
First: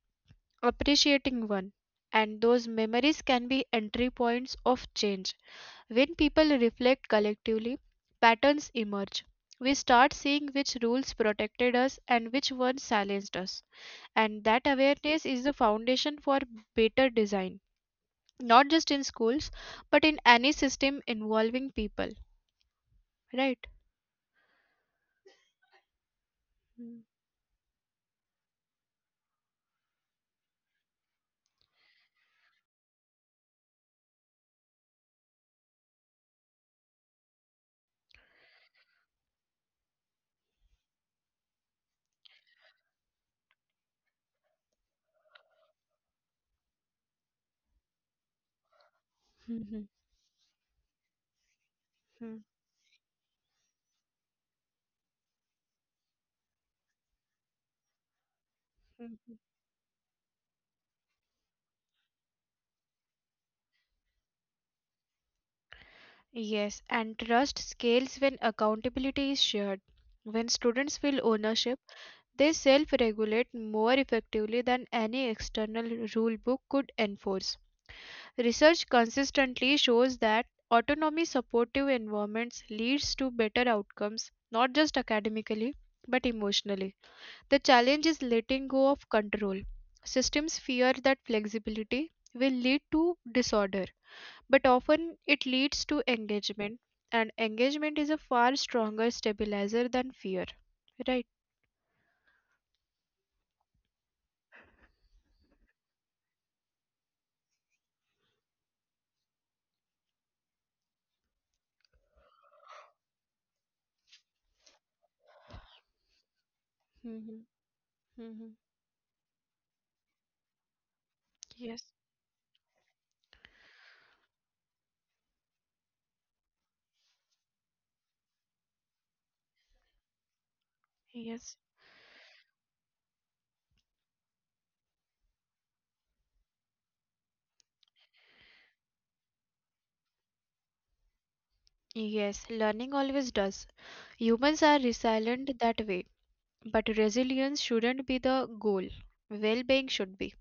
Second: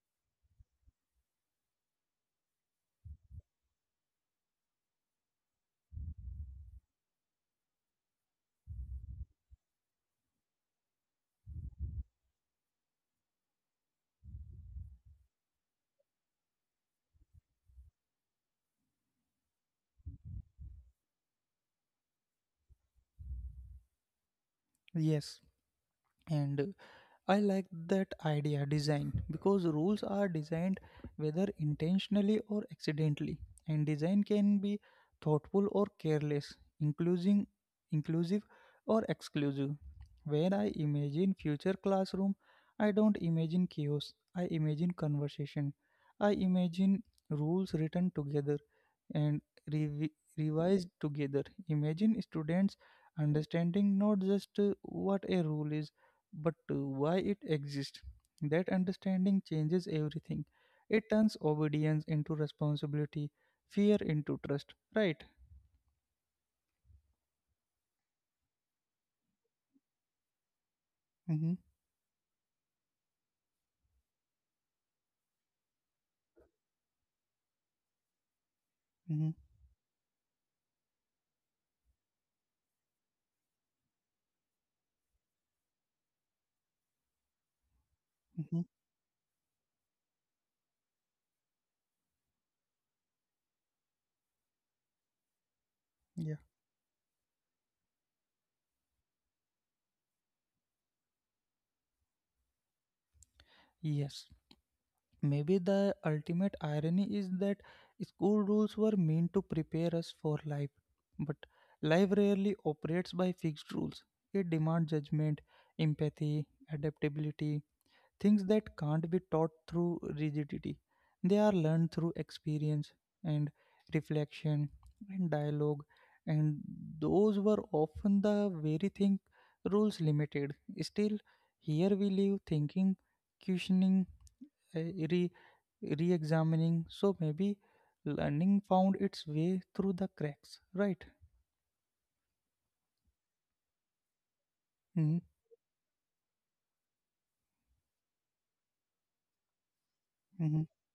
appreciating one. And those memories can be entry points of change. When people reflect collectively, patterns emerge. We start seeing which rules protected us and which ones silenced us. And that awareness is the foundation for better design, not just in schools, but in any system involving people. Right? Yes, and I Mm, like that idea design, because rules are designed, whether intentionally or accidentally, and design can be thoughtful or careless, including inclusive or exclusive. When I imagine future classroom, I don't imagine chaos, I imagine conversation. I imagine rules written together and revi- mm, mm, revised together. Imagine students mm, understanding not just what a rule is but why it exists. That understanding changes mm. everything. It turns obedience into responsibility, fear into trust, right? Yes, and trust scales when accountability is shared. When Mm-hmm, students feel ownership, they self regulate more effectively than any external rulebook could enforce. mm-hmm, Research consistently shows that autonomy supportive environments leads to better outcomes not just academically but emotionally. The mm-hmm. challenge is letting go of control. Systems fear that flexibility will lead to disorder, but often it Yeah. leads to engagement and engagement is a far stronger stabilizer than fear. Right. Yes. Maybe the ultimate irony is that school rules were meant to prepare us for life, but life rarely operates by fixed rules. It demands judgment, empathy, adaptability, Mhm. things that can't be Mhm. taught through rigidity. They are learned through Yes. experience and reflection and dialogue, and those were often the very thing rules limited. Still, here Yes, we live thinking, questioning, uh, re examining. So maybe learning found its way through the cracks, right? yes, learning always does. Humans Mm-hmm. are resilient that way, but resilience shouldn't be the goal. Well being Mm-hmm. should be.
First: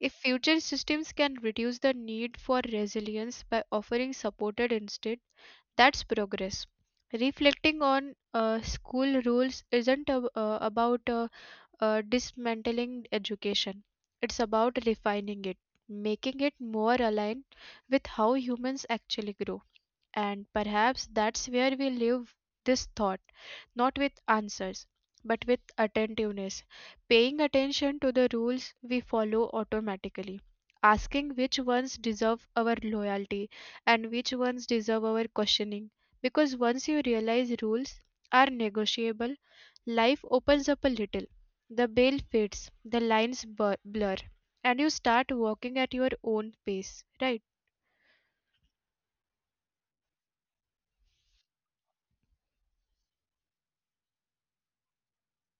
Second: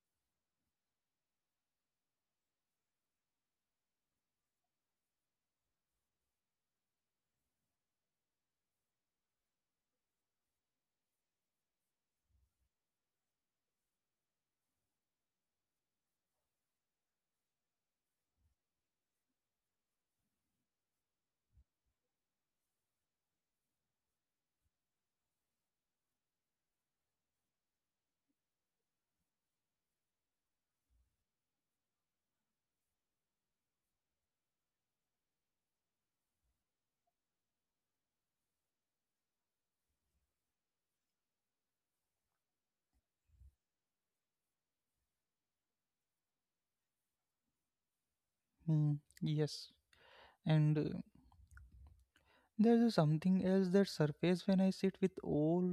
If future systems can reduce the need for resilience by offering supported instead, that's progress. Reflecting on school rules isn't about dismantling education, it's about refining it, making it more aligned with how humans actually grow. And perhaps that's where we leave this thought, not with answers, but with attentiveness, paying attention to the rules we follow automatically, asking which ones deserve our loyalty and which ones deserve our questioning. Because once you realize rules are negotiable, life opens up a little. The veil fades, the lines blur, and you start walking at your own pace, right? Mm-hmm. Yes. And there's a something else that surfaces when I sit with all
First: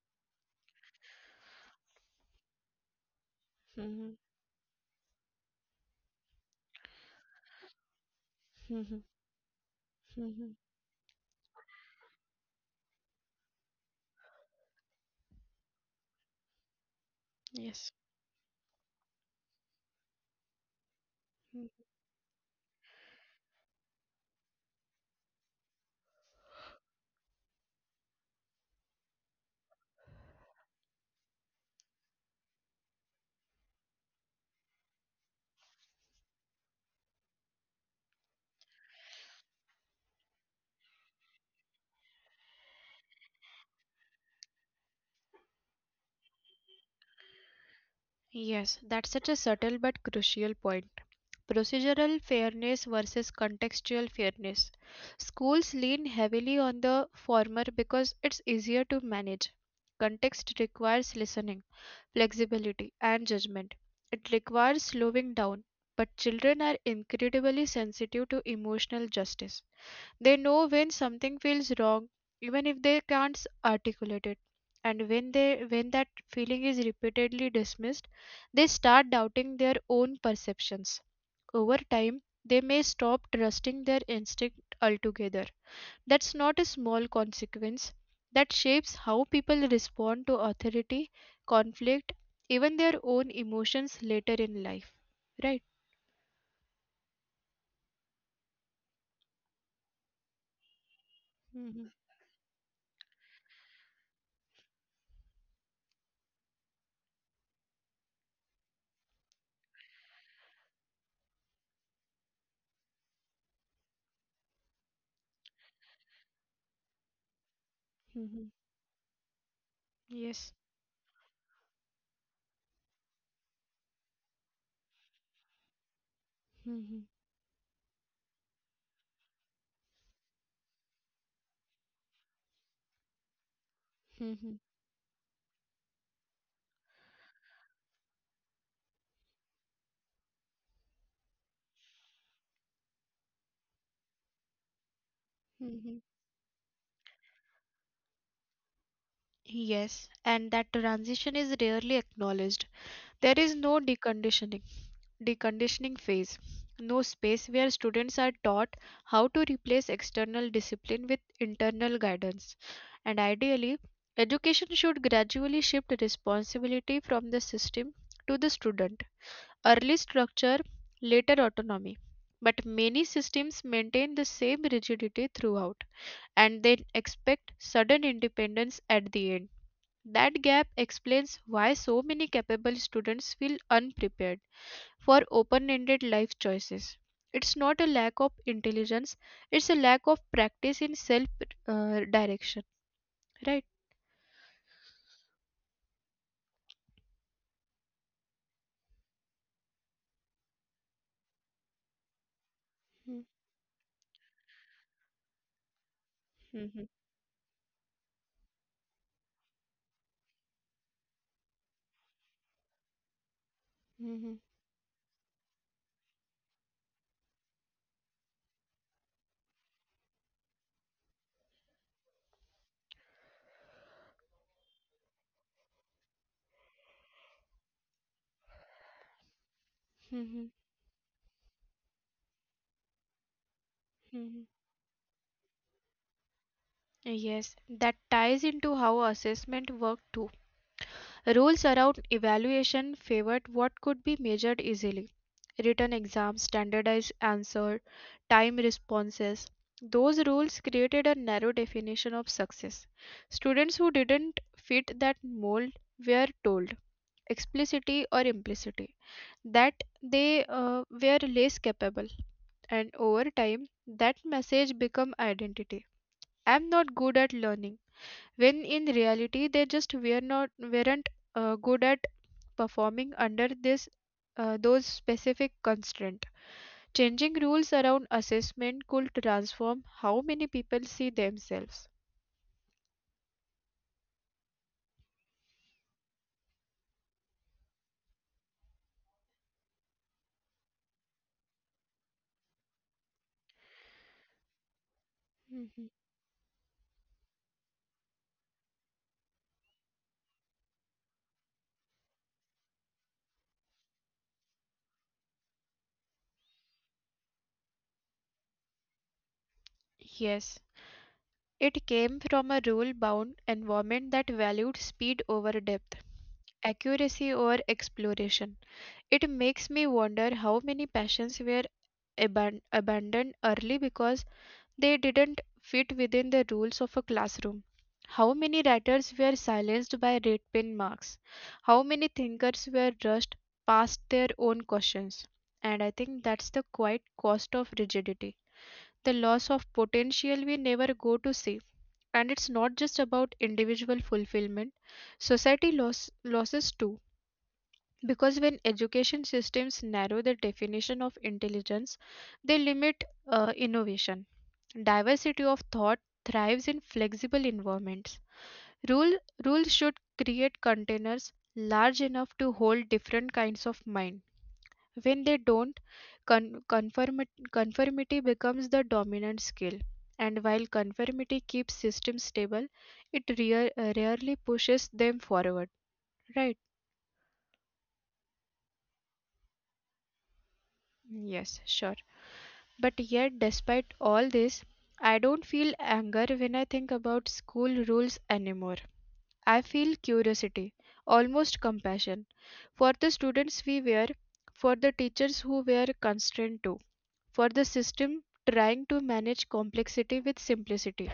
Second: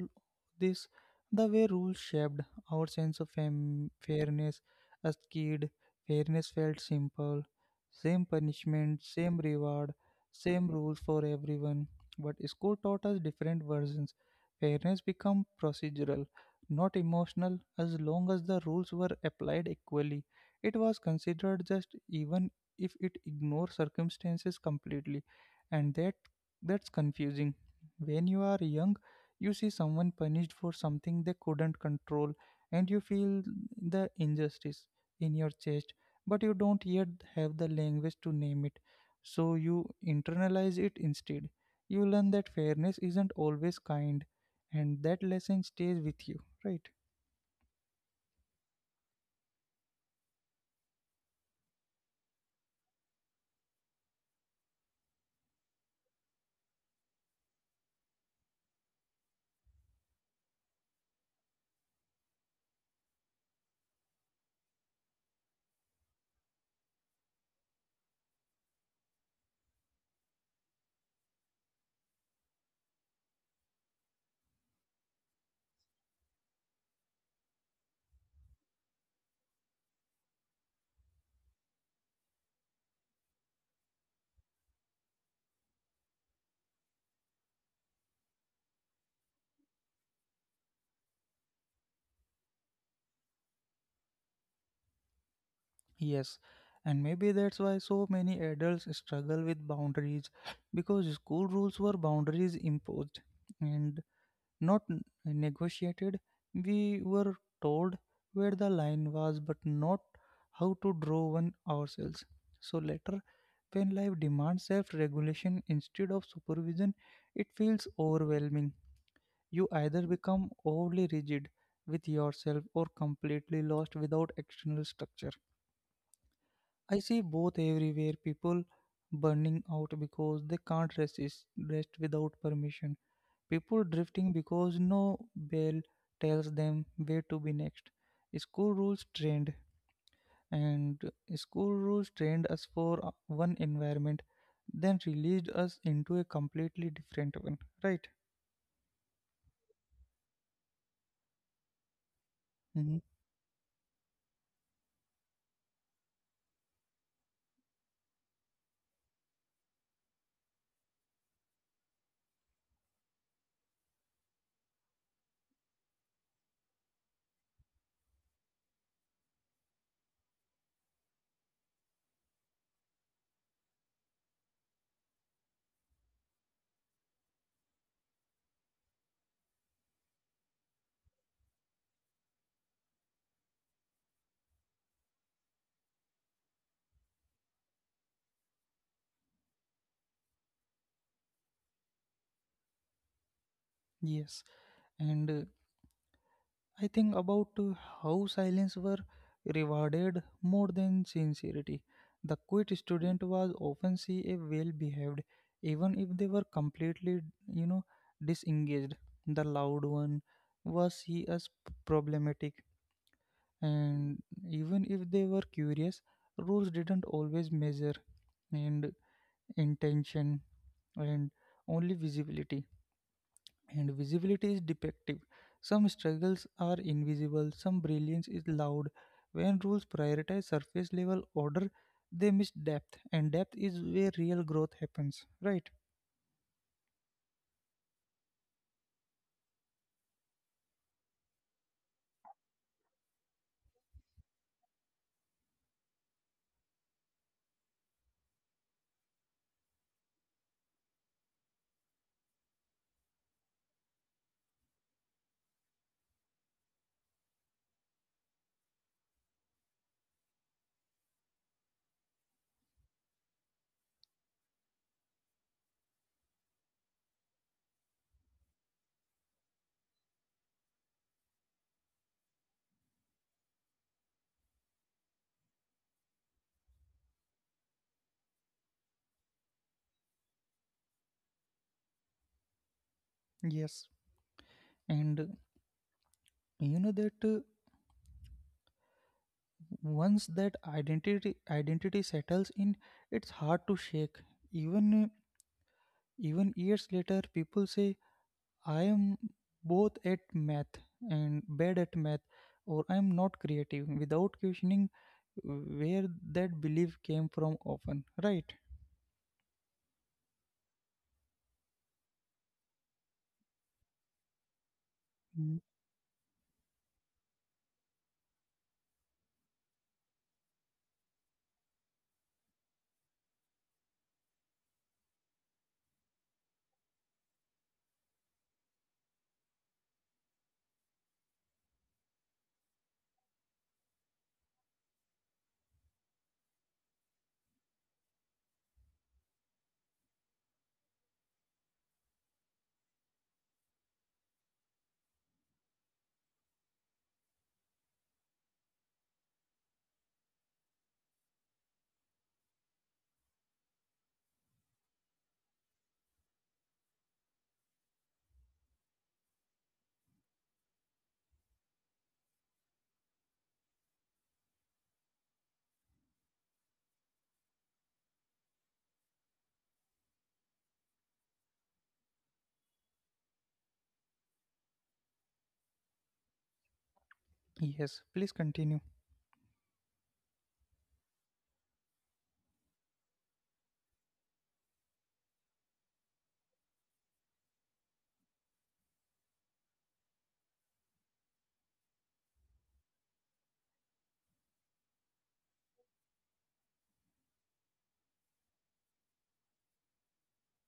this, the way rules shaped our sense of Mhm, fairness. As kid, fairness felt simple, same mhm, punishment, same reward, mhm. same rules for everyone. But school taught us different versions. Fairness became procedural, not emotional, Yes. as long as the rules were applied equally. It was considered just even if it ignored circumstances completely, and that's confusing. When you are young, you see someone punished for something they couldn't control, and you feel the injustice in your chest, but you don't yet have the language to name it. So you internalize it instead. You learn that fairness isn't always kind, and that lesson stays with you, right? Yes, that's such a subtle but crucial point. Procedural fairness versus contextual fairness. Schools lean heavily on the former because it's easier to manage. Context requires listening, flexibility, and judgment. It requires slowing down, but children are incredibly sensitive to emotional justice. They know when something feels wrong, even if they can't articulate it. And when they when that feeling is repeatedly dismissed, they start doubting their own perceptions. Over time, they may stop trusting their instinct altogether. That's not a small consequence. That shapes how people respond to authority, conflict, even their own emotions later in life. Right? Yes, and maybe that's why so many adults struggle with boundaries, because Mm-hmm. school rules were boundaries imposed and not negotiated. We were told where the line was, but not how to draw one ourselves. So later, when life demands self regulation instead of supervision, it feels Mm-hmm. overwhelming. You either Yes. become overly rigid with yourself or completely lost without external structure. Mm-hmm. I see both everywhere, people burning out because they can't resist rest without permission. People Mm-hmm. drifting because no bell tells them where to be next. School rules trained, and school rules trained us for one environment, then released us into a completely different one, right? Yes, and that transition is rarely acknowledged. There Mhm. is no deconditioning phase, no space where students are taught how to replace external discipline with internal guidance. And ideally, education should gradually shift responsibility from the system to the student. Early structure, later autonomy. But many systems maintain the same rigidity throughout, and they expect sudden independence at the end. That gap explains why so many capable students feel unprepared for open ended life choices. It's not a lack of intelligence, it's a lack of practice in self direction, right? Yes, and I think about how silence were rewarded more than sincerity. The Mhm, quiet student was often seen a well behaved, even if they hmm were completely, you know, disengaged. The loud one was seen as problematic, mhm, and even if they were curious, rules didn't always measure and intention and only visibility, and visibility is depictive. Some struggles are invisible, some brilliance is loud. When mhm, rules mhm. prioritize surface level order, they miss depth, and depth is where real growth happens, right? Yes, that ties into how assessment work too. Rules around evaluation favored what could be measured easily written exams, standardized answer, time responses. Those rules created a narrow definition of success. Students who didn't fit that mold were told, explicitly or implicitly, that they were less capable, and over time, that message became identity. I'm not good at learning, when in reality, they just weren't good at performing under this those specific constraint. Changing rules around assessment could transform how many people see themselves. Yes. And you know that once that identity settles in, it's hard to shake. Even uh, Mhm. Even years later, people say I am both at math and bad at math, or I am not creative without questioning where that belief came from often, right? Yes, it came from a rule bound environment that valued speed over Mm. depth, accuracy over exploration. It makes me wonder how many passions were abandoned early because they didn't fit within the rules of a classroom. How many writers were silenced by red pen marks? How many thinkers were rushed past their own questions? And I think that's the quiet cost of rigidity. The loss of potential we never go to see. And it's not just about individual fulfillment, losses too because when education systems narrow the definition of intelligence they limit innovation diversity of thought thrives in flexible environments rule rules should create containers large enough to hold different kinds of mind when they don't conformity becomes the dominant skill and while conformity keeps systems stable it rarely pushes them forward right? Yes, please continue. Yes, sure. But yet, despite all this, I don't feel anger when I think about school rules anymore. I feel curiosity, almost compassion, for the students we were, for the teachers who were constrained to, for the system trying to manage complexity with simplicity.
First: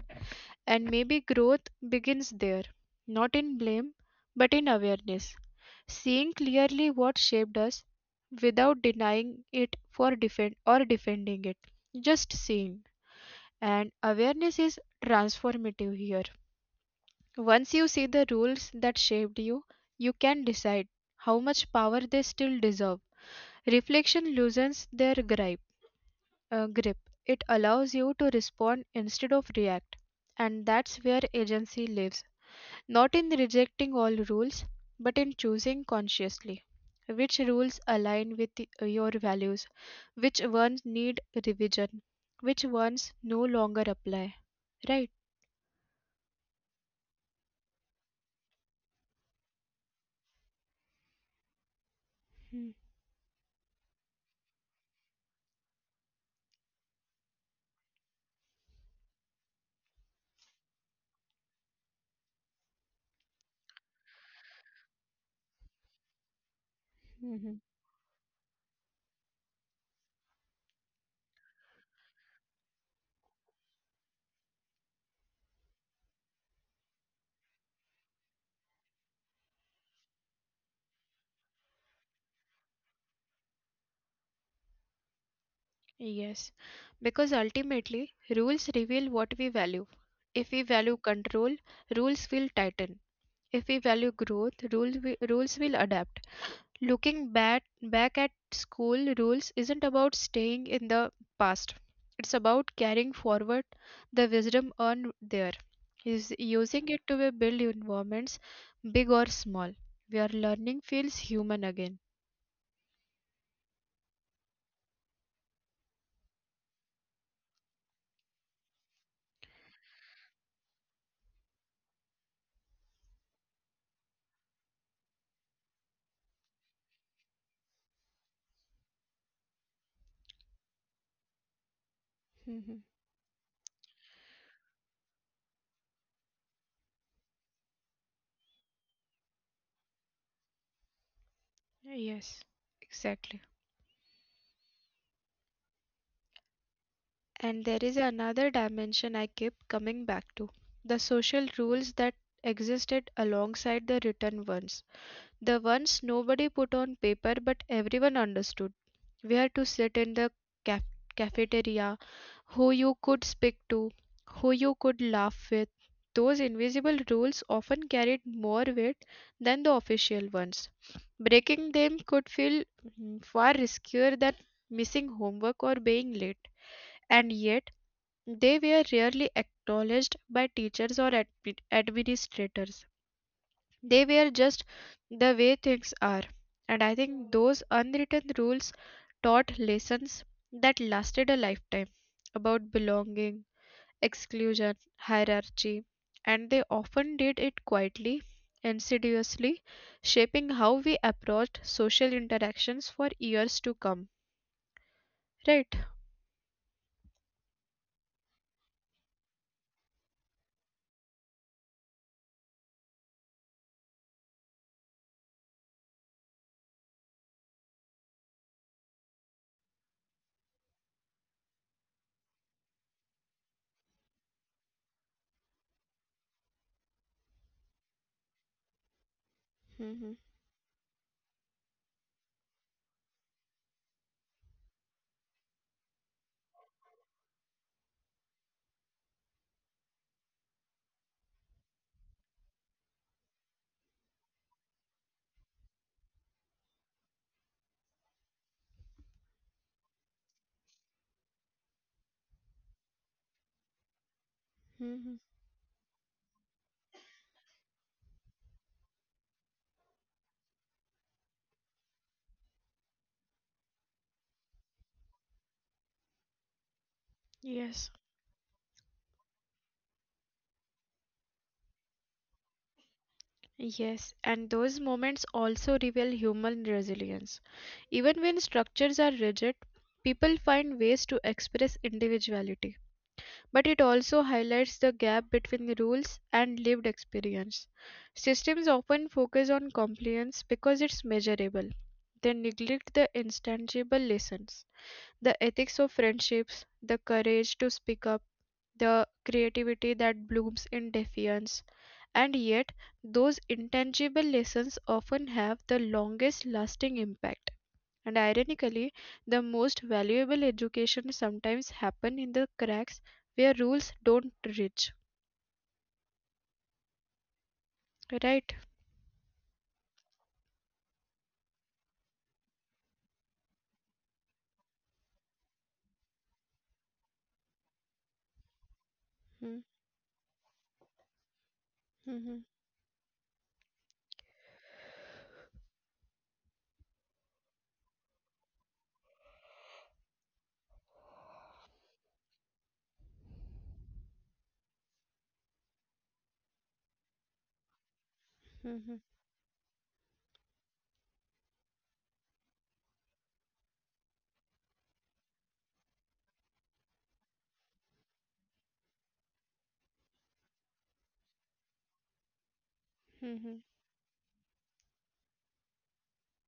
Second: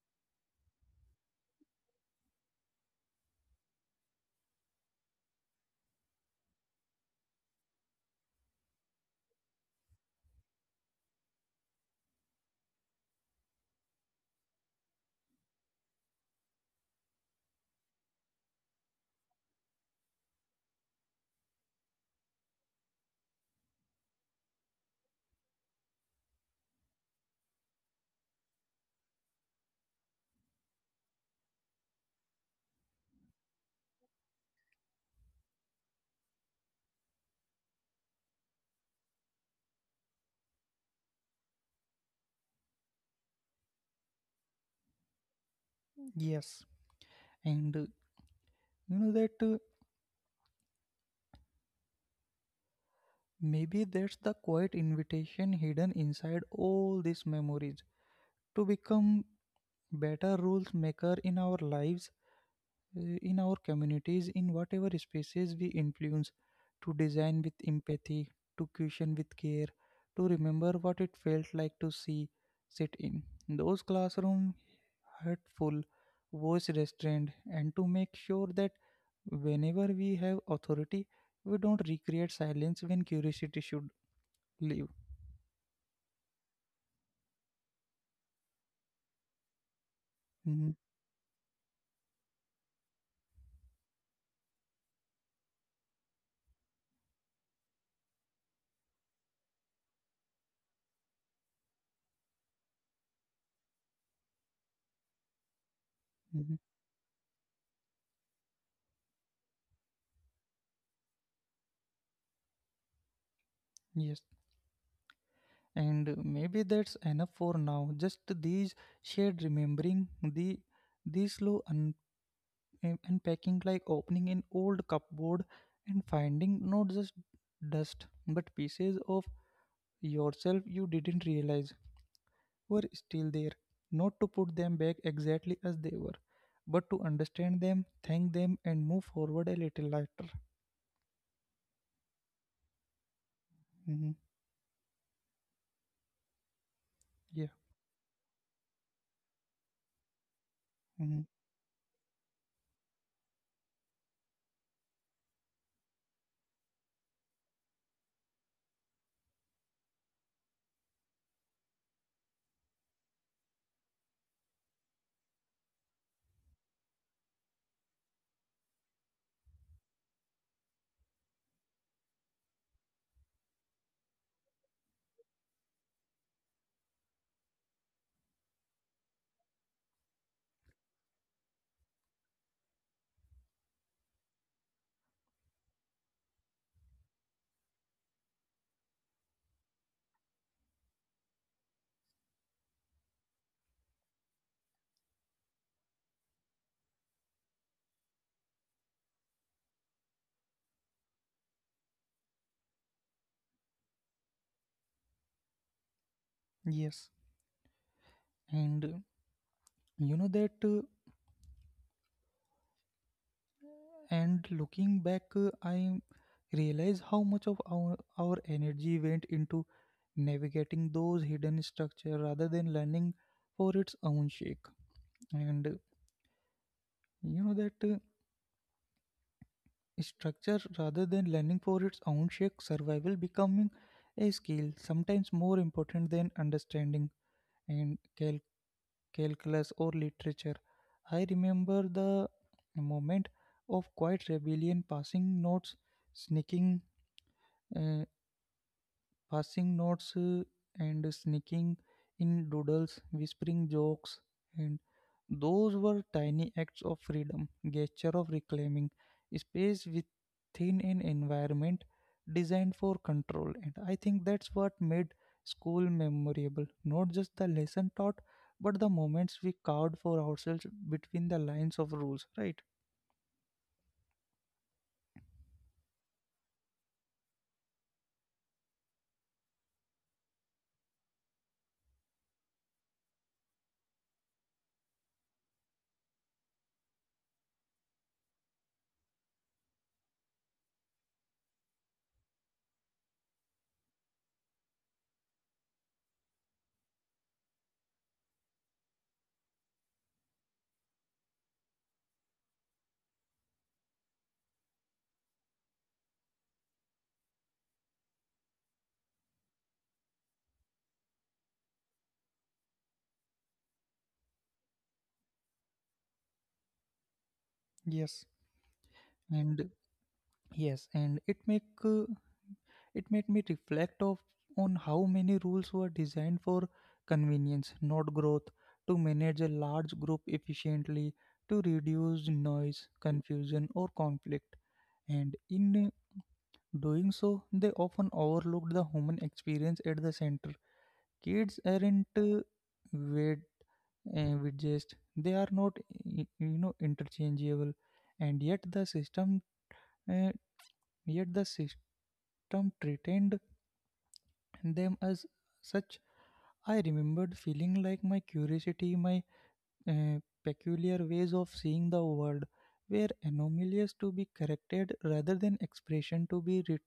And maybe growth begins there, not in blame, but in awareness, seeing clearly what shaped us without denying it for defending it. Just seeing. And awareness is transformative here. Once you see the rules that shaped you, you can decide how much power they still deserve. Reflection loosens their grip. uh, grip. It allows you to respond instead of react. And that's where agency lives not in rejecting all rules, but in choosing consciously which rules align with your values, which ones need revision, which ones no longer apply. Right? Yes, and you know that Mhm, maybe that's the quiet invitation hidden inside all these memories to become better rules maker in our lives, in our communities, in whatever spaces we influence, to design mhm. with empathy, to cushion with care, to remember what it felt like to see, sit in those classroom hurtful, voice restrained, and to make sure that whenever we have authority, we don't recreate silence when curiosity should live. Yes, because ultimately rules reveal what we value. If we Mhm, value control, rules will tighten. If we value growth, rules will adapt. Looking back at school rules isn't about staying in the past. It's about carrying forward the wisdom earned there. Is mhm, using it to build environments, big or small, where learning feels human again. yes, and maybe that's enough for now. Just these shared remembering, these slow unpacking, like opening an old cupboard and finding not just dust but pieces of yourself you didn't realize Mhm. were still there, not to put them back exactly as they were but to understand them, thank them, and move forward a little lighter. Yes, exactly. Hmm, And yeah. there is another dimension I keep coming back to the social Hmm, rules that existed alongside the written ones. The ones nobody put on paper but everyone understood. Where to sit in the cafeteria, who you could speak to, who you could laugh with. Those invisible rules often carried more weight than the official ones. Breaking them could feel far riskier than missing homework or being late, and yet they were rarely acknowledged by teachers or administrators. They were just the way things are. And I think those unwritten rules taught lessons that lasted a lifetime about belonging, exclusion, hierarchy, and they often did it quietly, insidiously, shaping how we approached social interactions for years to come. Right? yes, and you know that and looking back, I realize how much of our energy went into navigating those hidden structure rather than learning for its own sake. And you know that Mm-hmm. structure rather than learning for its own sake, survival becoming a skill sometimes more important than understanding and calculus or literature. I remember the moment of quiet rebellion, passing notes, sneaking. uh, Passing notes, and sneaking in doodles, whispering jokes, and those Mm-hmm. were tiny acts of freedom, gesture of reclaiming space within an environment designed for control. And I think that's what made school memorable, not just the lesson taught, Yes. but the moments we carved for ourselves between the lines of rules, right? Yes, and those moments also reveal human resilience. Even when structures are rigid, people find ways to express individuality. But it also highlights the gap between the rules and lived experience. Systems often focus on compliance because it's measurable. They neglect the intangible lessons. The ethics of friendships, the courage to speak up, the creativity that blooms in defiance. And yet, those intangible lessons often have the longest lasting impact. And ironically, the most valuable education sometimes happen in the cracks where rules don't reach. Yes. Right? And yes, and it made me reflect of, on how many rules were designed for convenience, not growth, to manage a large group Hmm, efficiently, to reduce noise, hmm, confusion, or conflict. And in doing so, they often overlooked the human experience at the center. Kids aren't wait, widgets, they are not you know interchangeable, and yet the hmm, system, hmm, uh, yet the system treated them as such. I remembered feeling like my curiosity, my, uh, peculiar ways of seeing the world, were anomalies hmm, to be corrected rather than expression to be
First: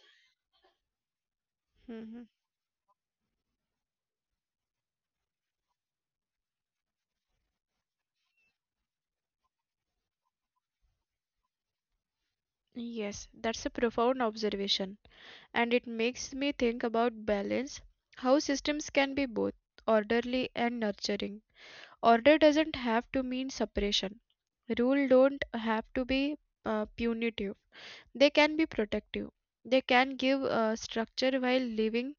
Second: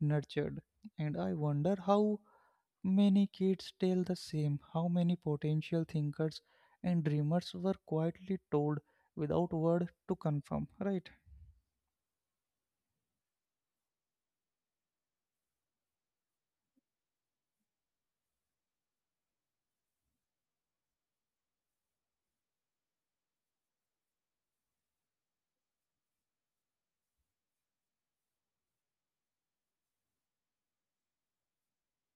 nurtured. And I wonder hmm, how hmm. many kids tell the same, how many potential thinkers and dreamers were quietly told without word to confirm, right? Yes, that's a profound observation. And it makes me think about balance, how systems can be both orderly and nurturing. Order doesn't have to mean separation. Rule don't have to be punitive. They can be protective. They can give structure while leaving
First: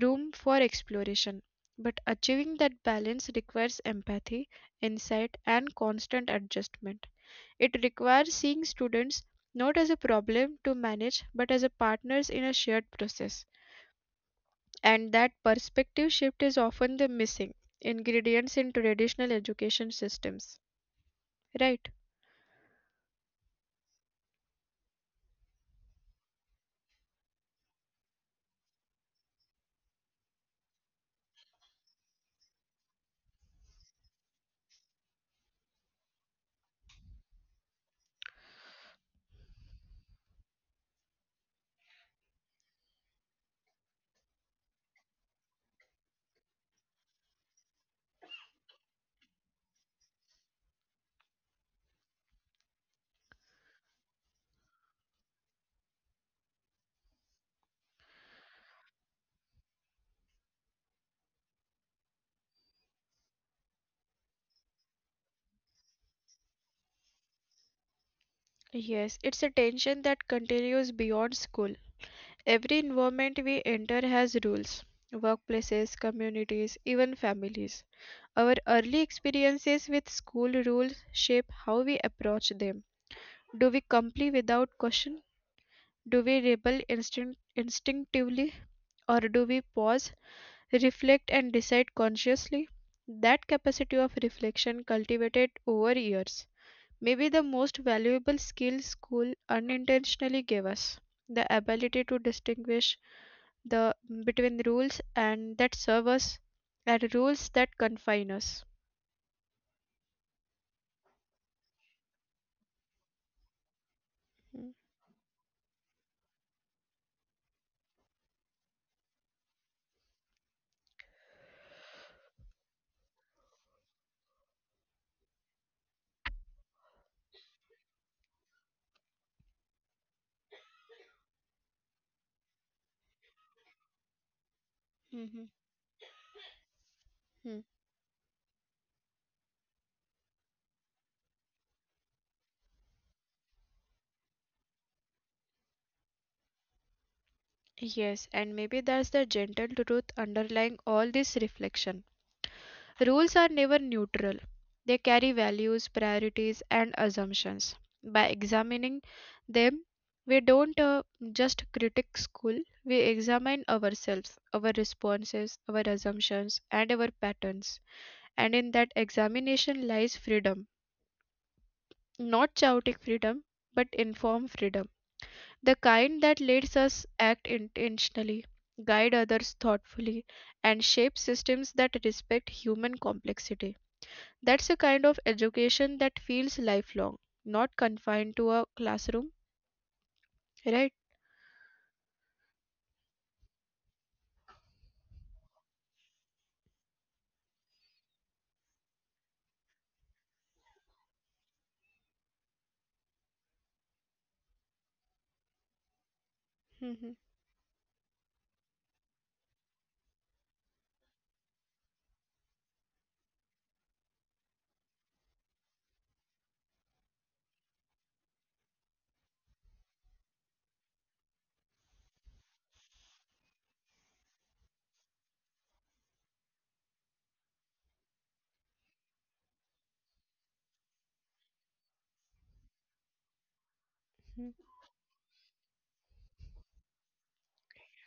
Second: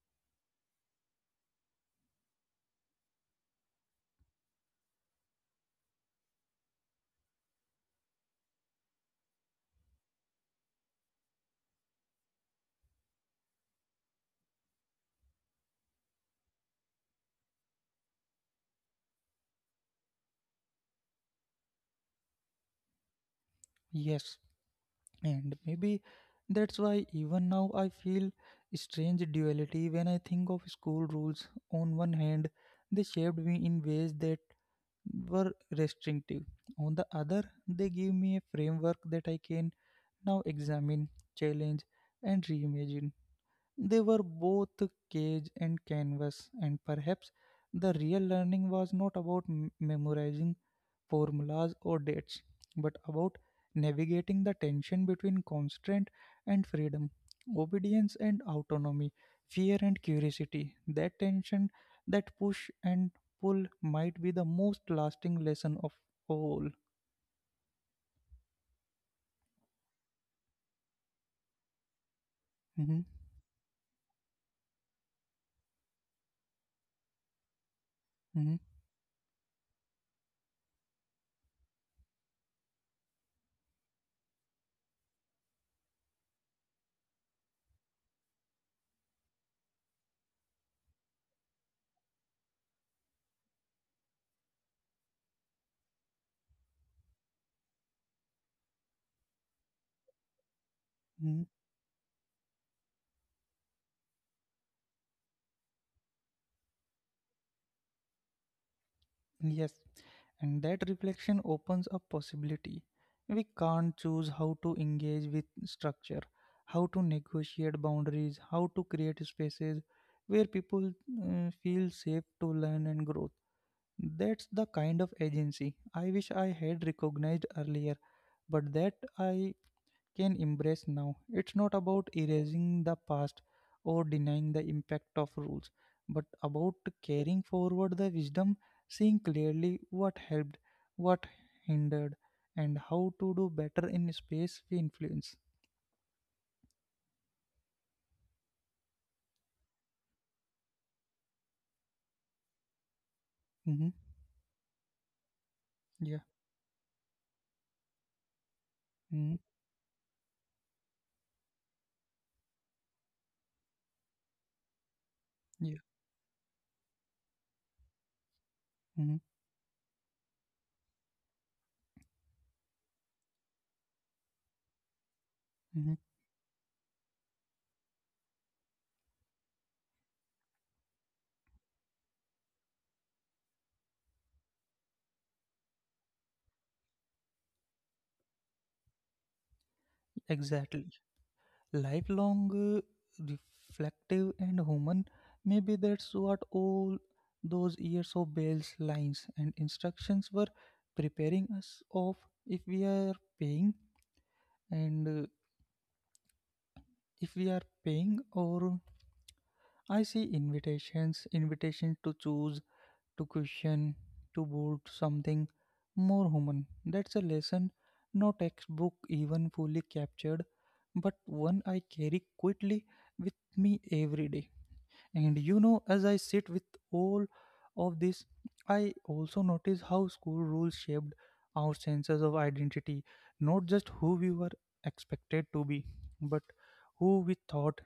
room for exploration. But achieving that balance requires empathy, insight, and constant adjustment. It requires seeing students not as a problem to manage but as a partners in a shared process. And that perspective shift is often the missing ingredients in traditional education systems, right? Yes, and maybe that's why even now I feel strange duality when I think of school rules. On one hand, they shaped me in ways that were restrictive. On the other, they give me a framework that I can now examine, challenge, and reimagine. They were both cage and canvas, and perhaps the real learning was not about memorizing formulas or dates, but about navigating the tension between constraint and freedom, obedience and autonomy, fear and curiosity. That tension, that push and pull might be the most lasting lesson of all. Yes, it's a tension that continues beyond school. Every Mhm, environment we enter has rules: workplaces, communities, even families. Our mhm, early experiences with school rules shape how we approach them. Do we comply without question? Do we rebel instinctively? Or do we pause, reflect, and decide consciously? That capacity of reflection, cultivated over years, may be the most valuable skill school unintentionally gave us. The ability mhm. to distinguish the between rules and that serve us and rules that confine us. Yes, and that reflection opens up possibility. We Mm. can't choose how to engage with structure, how to negotiate boundaries, how to create spaces where people feel safe to learn and grow. That's the kind of agency I wish I had recognized earlier, but that I can embrace now. It's not about erasing the past or denying the Mhm. impact of rules, but about Mm. carrying forward the wisdom, seeing clearly what helped, what hindered, and how to do better in space we influence. Yes, and maybe that's the gentle truth underlying all this reflection. Rules are never neutral. Hmm, They carry values, yeah. priorities, and assumptions. By examining Hmm, them, we don't just critique school, we examine ourselves, our yeah. responses, our assumptions, and our patterns. And in that Hmm, examination lies freedom, not chaotic freedom, but informed freedom, the hmm, kind that lets us act intentionally, guide others thoughtfully, and shape systems that respect human complexity. That's a kind of education that feels lifelong, not confined to a classroom, exactly. right? Lifelong, uh, reflective and human, maybe that's what all those years of bells lines and instructions were preparing us of, if we are paying and Mhm. if we are paying, or I see invitations to choose, to question, to build something more human. That's a lesson no textbook even fully captured, but one I carry quietly with me every day. And you know, as I sit with all of this, I also notice how school rules shaped our senses of identity, not just who we Mhm. were expected to be, but who we thought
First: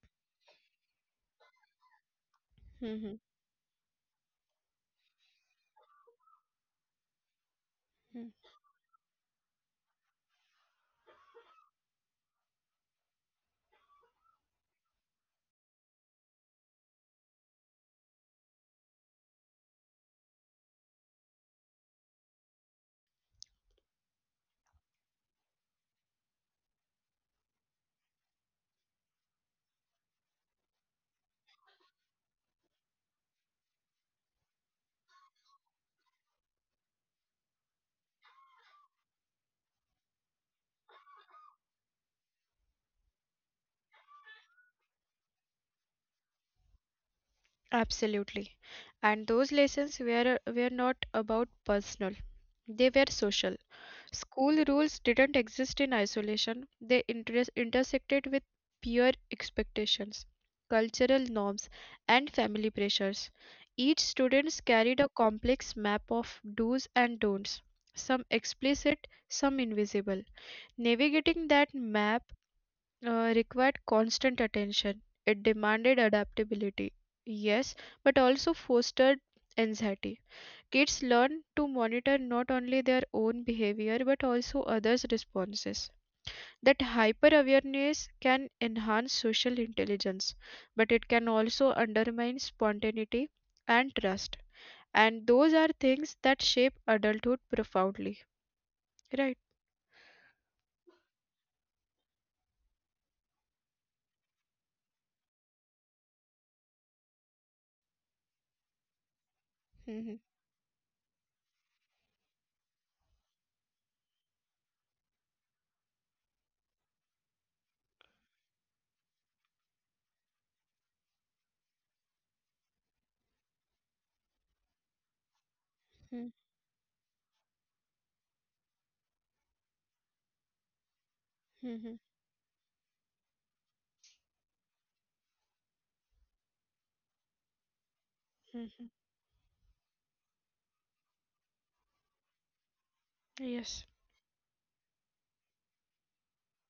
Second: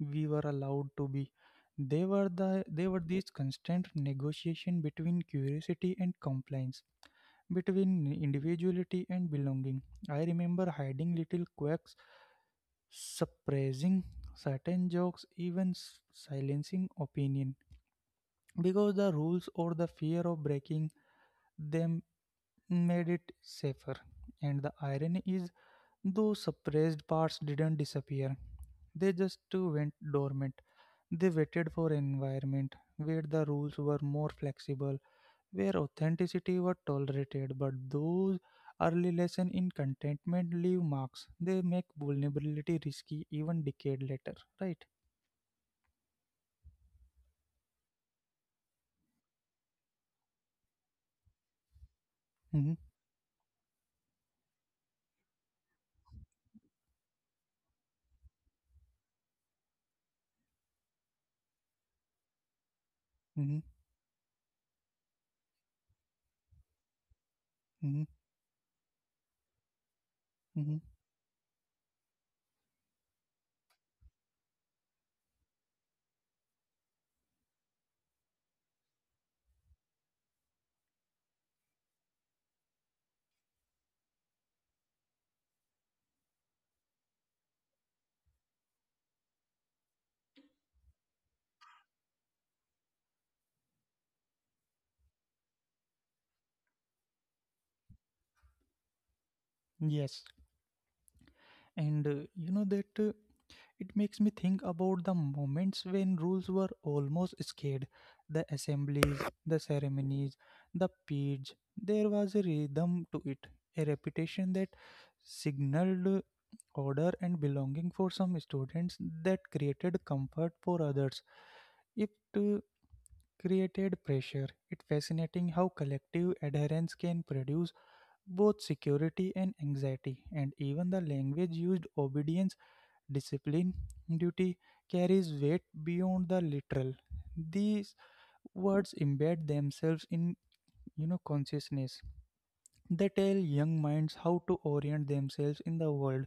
we were allowed to be. They were Mhm. this constant negotiation between curiosity and compliance, between Mhm. individuality and belonging. I remember hiding little quirks, suppressing certain jokes, even silencing opinion because the rules or the fear of breaking them made it safer. And the irony is, those suppressed parts didn't disappear, they just went dormant. They waited for an environment where the rules were more flexible, where authenticity was tolerated, but those early lessons in contentment leave marks. They make vulnerability risky even decade later, right? Absolutely. And those lessons were not about personal. They were Mm-hmm, social. School rules didn't exist in isolation. They intersected with peer expectations, cultural norms, and family pressures. Each mm-hmm, student carried a complex map of do's and don'ts, some mm-hmm, explicit, some invisible. Navigating mm-hmm. that map required constant attention. It demanded adaptability, yes, but also fostered anxiety. Kids learn to monitor not only their own behavior but also others' responses. That hyper awareness can enhance social intelligence, but it can also undermine spontaneity and trust. And those are things that shape adulthood profoundly, right. Yes, and you know that. It makes me think about the moments when rules were almost scared, the assemblies, Mhm. the ceremonies, the page. There was a rhythm to it, a repetition that signaled order and belonging for some students, that created comfort. For others, it, uh, created pressure. It's fascinating how Mhm. collective adherence can produce both security and anxiety, and even the Mhm. language used, obedience, discipline, duty, carries weight beyond the literal. These Mhm. words embed themselves in, you know, consciousness. They tell Yes. young minds how to orient themselves in the world,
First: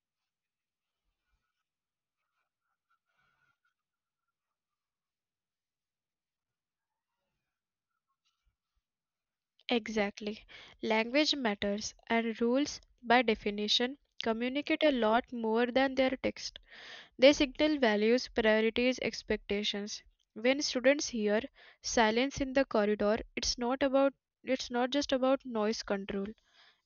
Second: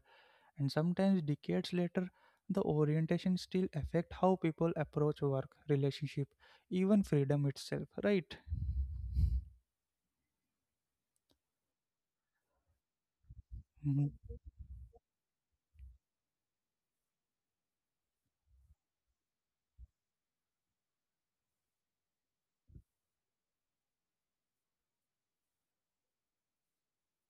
and sometimes decades later, the orientation still affect how people approach work, relationship, even freedom itself. Right? Exactly. Language matters, and rules, by Mhm, definition, communicate a lot more than their text. They signal values, priorities, expectations. When students hear silence in the corridor, it's not about, it's not just about noise control.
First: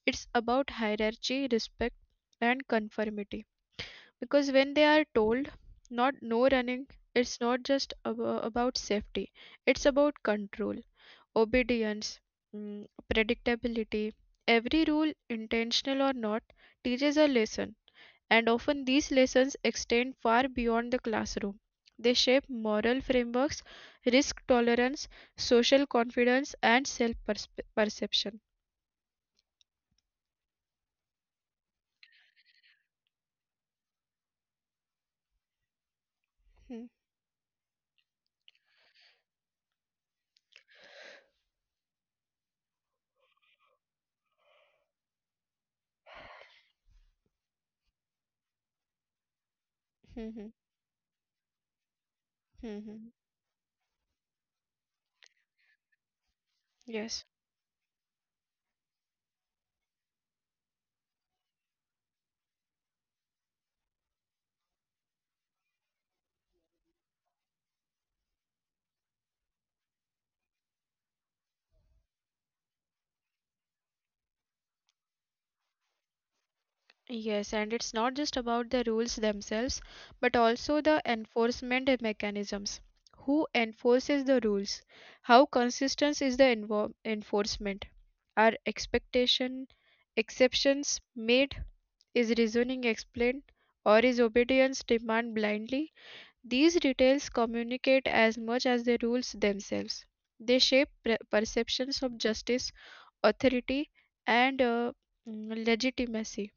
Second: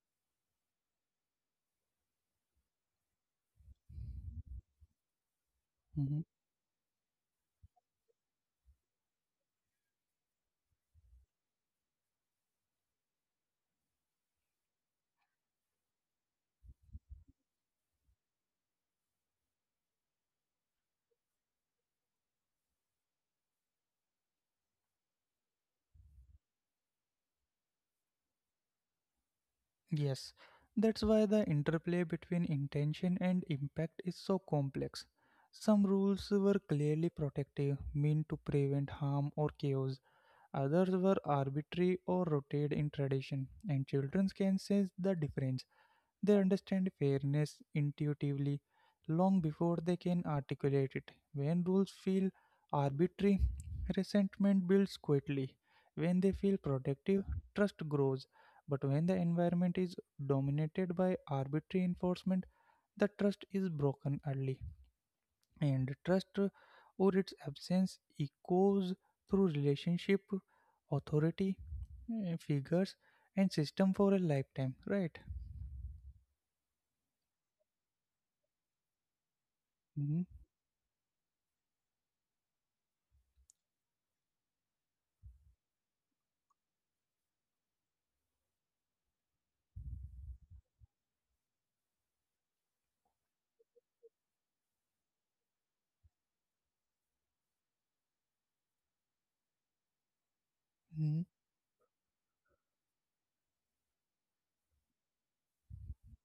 It's about hierarchy, respect, and conformity. Because when they are told mhm. not no running, it's not just about safety. It's about control, obedience, mm, predictability. Every rule, intentional or not, teaches a lesson, and often these lessons extend far beyond the classroom. They shape moral frameworks, risk tolerance, social confidence, and self perception. Yes, that's why the interplay between intention and impact is so complex. Some rules were Hmm. clearly protective, meant to prevent harm or chaos. Others were arbitrary or rooted in tradition, and children can sense the difference. They understand fairness intuitively long before they Hmm. can Hmm. articulate it. When rules feel Hmm. Hmm. Hmm. arbitrary, resentment builds quietly. When they feel Yes. protective, trust grows. But when the environment is dominated by arbitrary enforcement, the trust is broken early. And trust, or its absence, echoes through relationship, authority, figures, and system for a lifetime, right? Yes, and it's not just about the rules themselves, but also Mhm. the enforcement mechanisms. Who enforces the rules? How consistent is the enforcement? Are expectation exceptions made? Is reasoning explained? Or is obedience demand blindly? These details communicate as much as the rules themselves. They shape perceptions of justice, authority, and legitimacy.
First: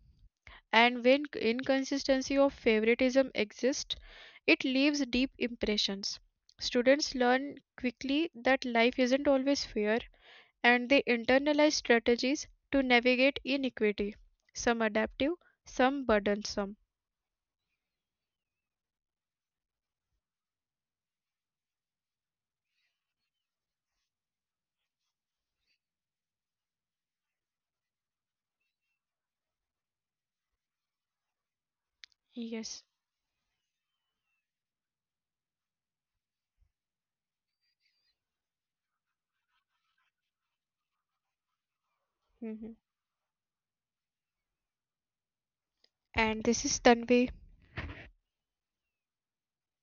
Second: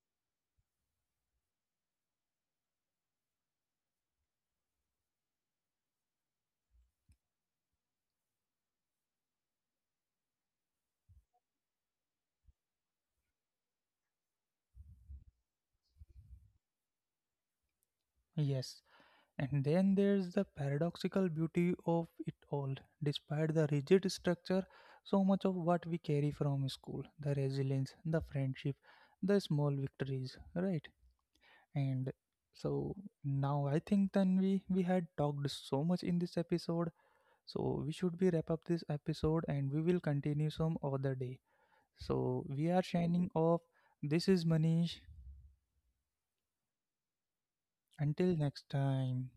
And when inconsistency of favoritism exists, it leaves deep impressions. Students learn quickly that life isn't always fair, and they internalize strategies to navigate inequity, some adaptive, some burdensome. Yes, and then there's the paradoxical beauty of it all. Despite the rigid structure, so much of what we carry from school, the resilience, the friendship, the small victories, right? And Yes. so now I think then we had talked so much in this episode, so we should be wrap up this episode and we will continue some other day. So Hmm. we are shining off. This is Manish. And this is Tanvi. Until next time.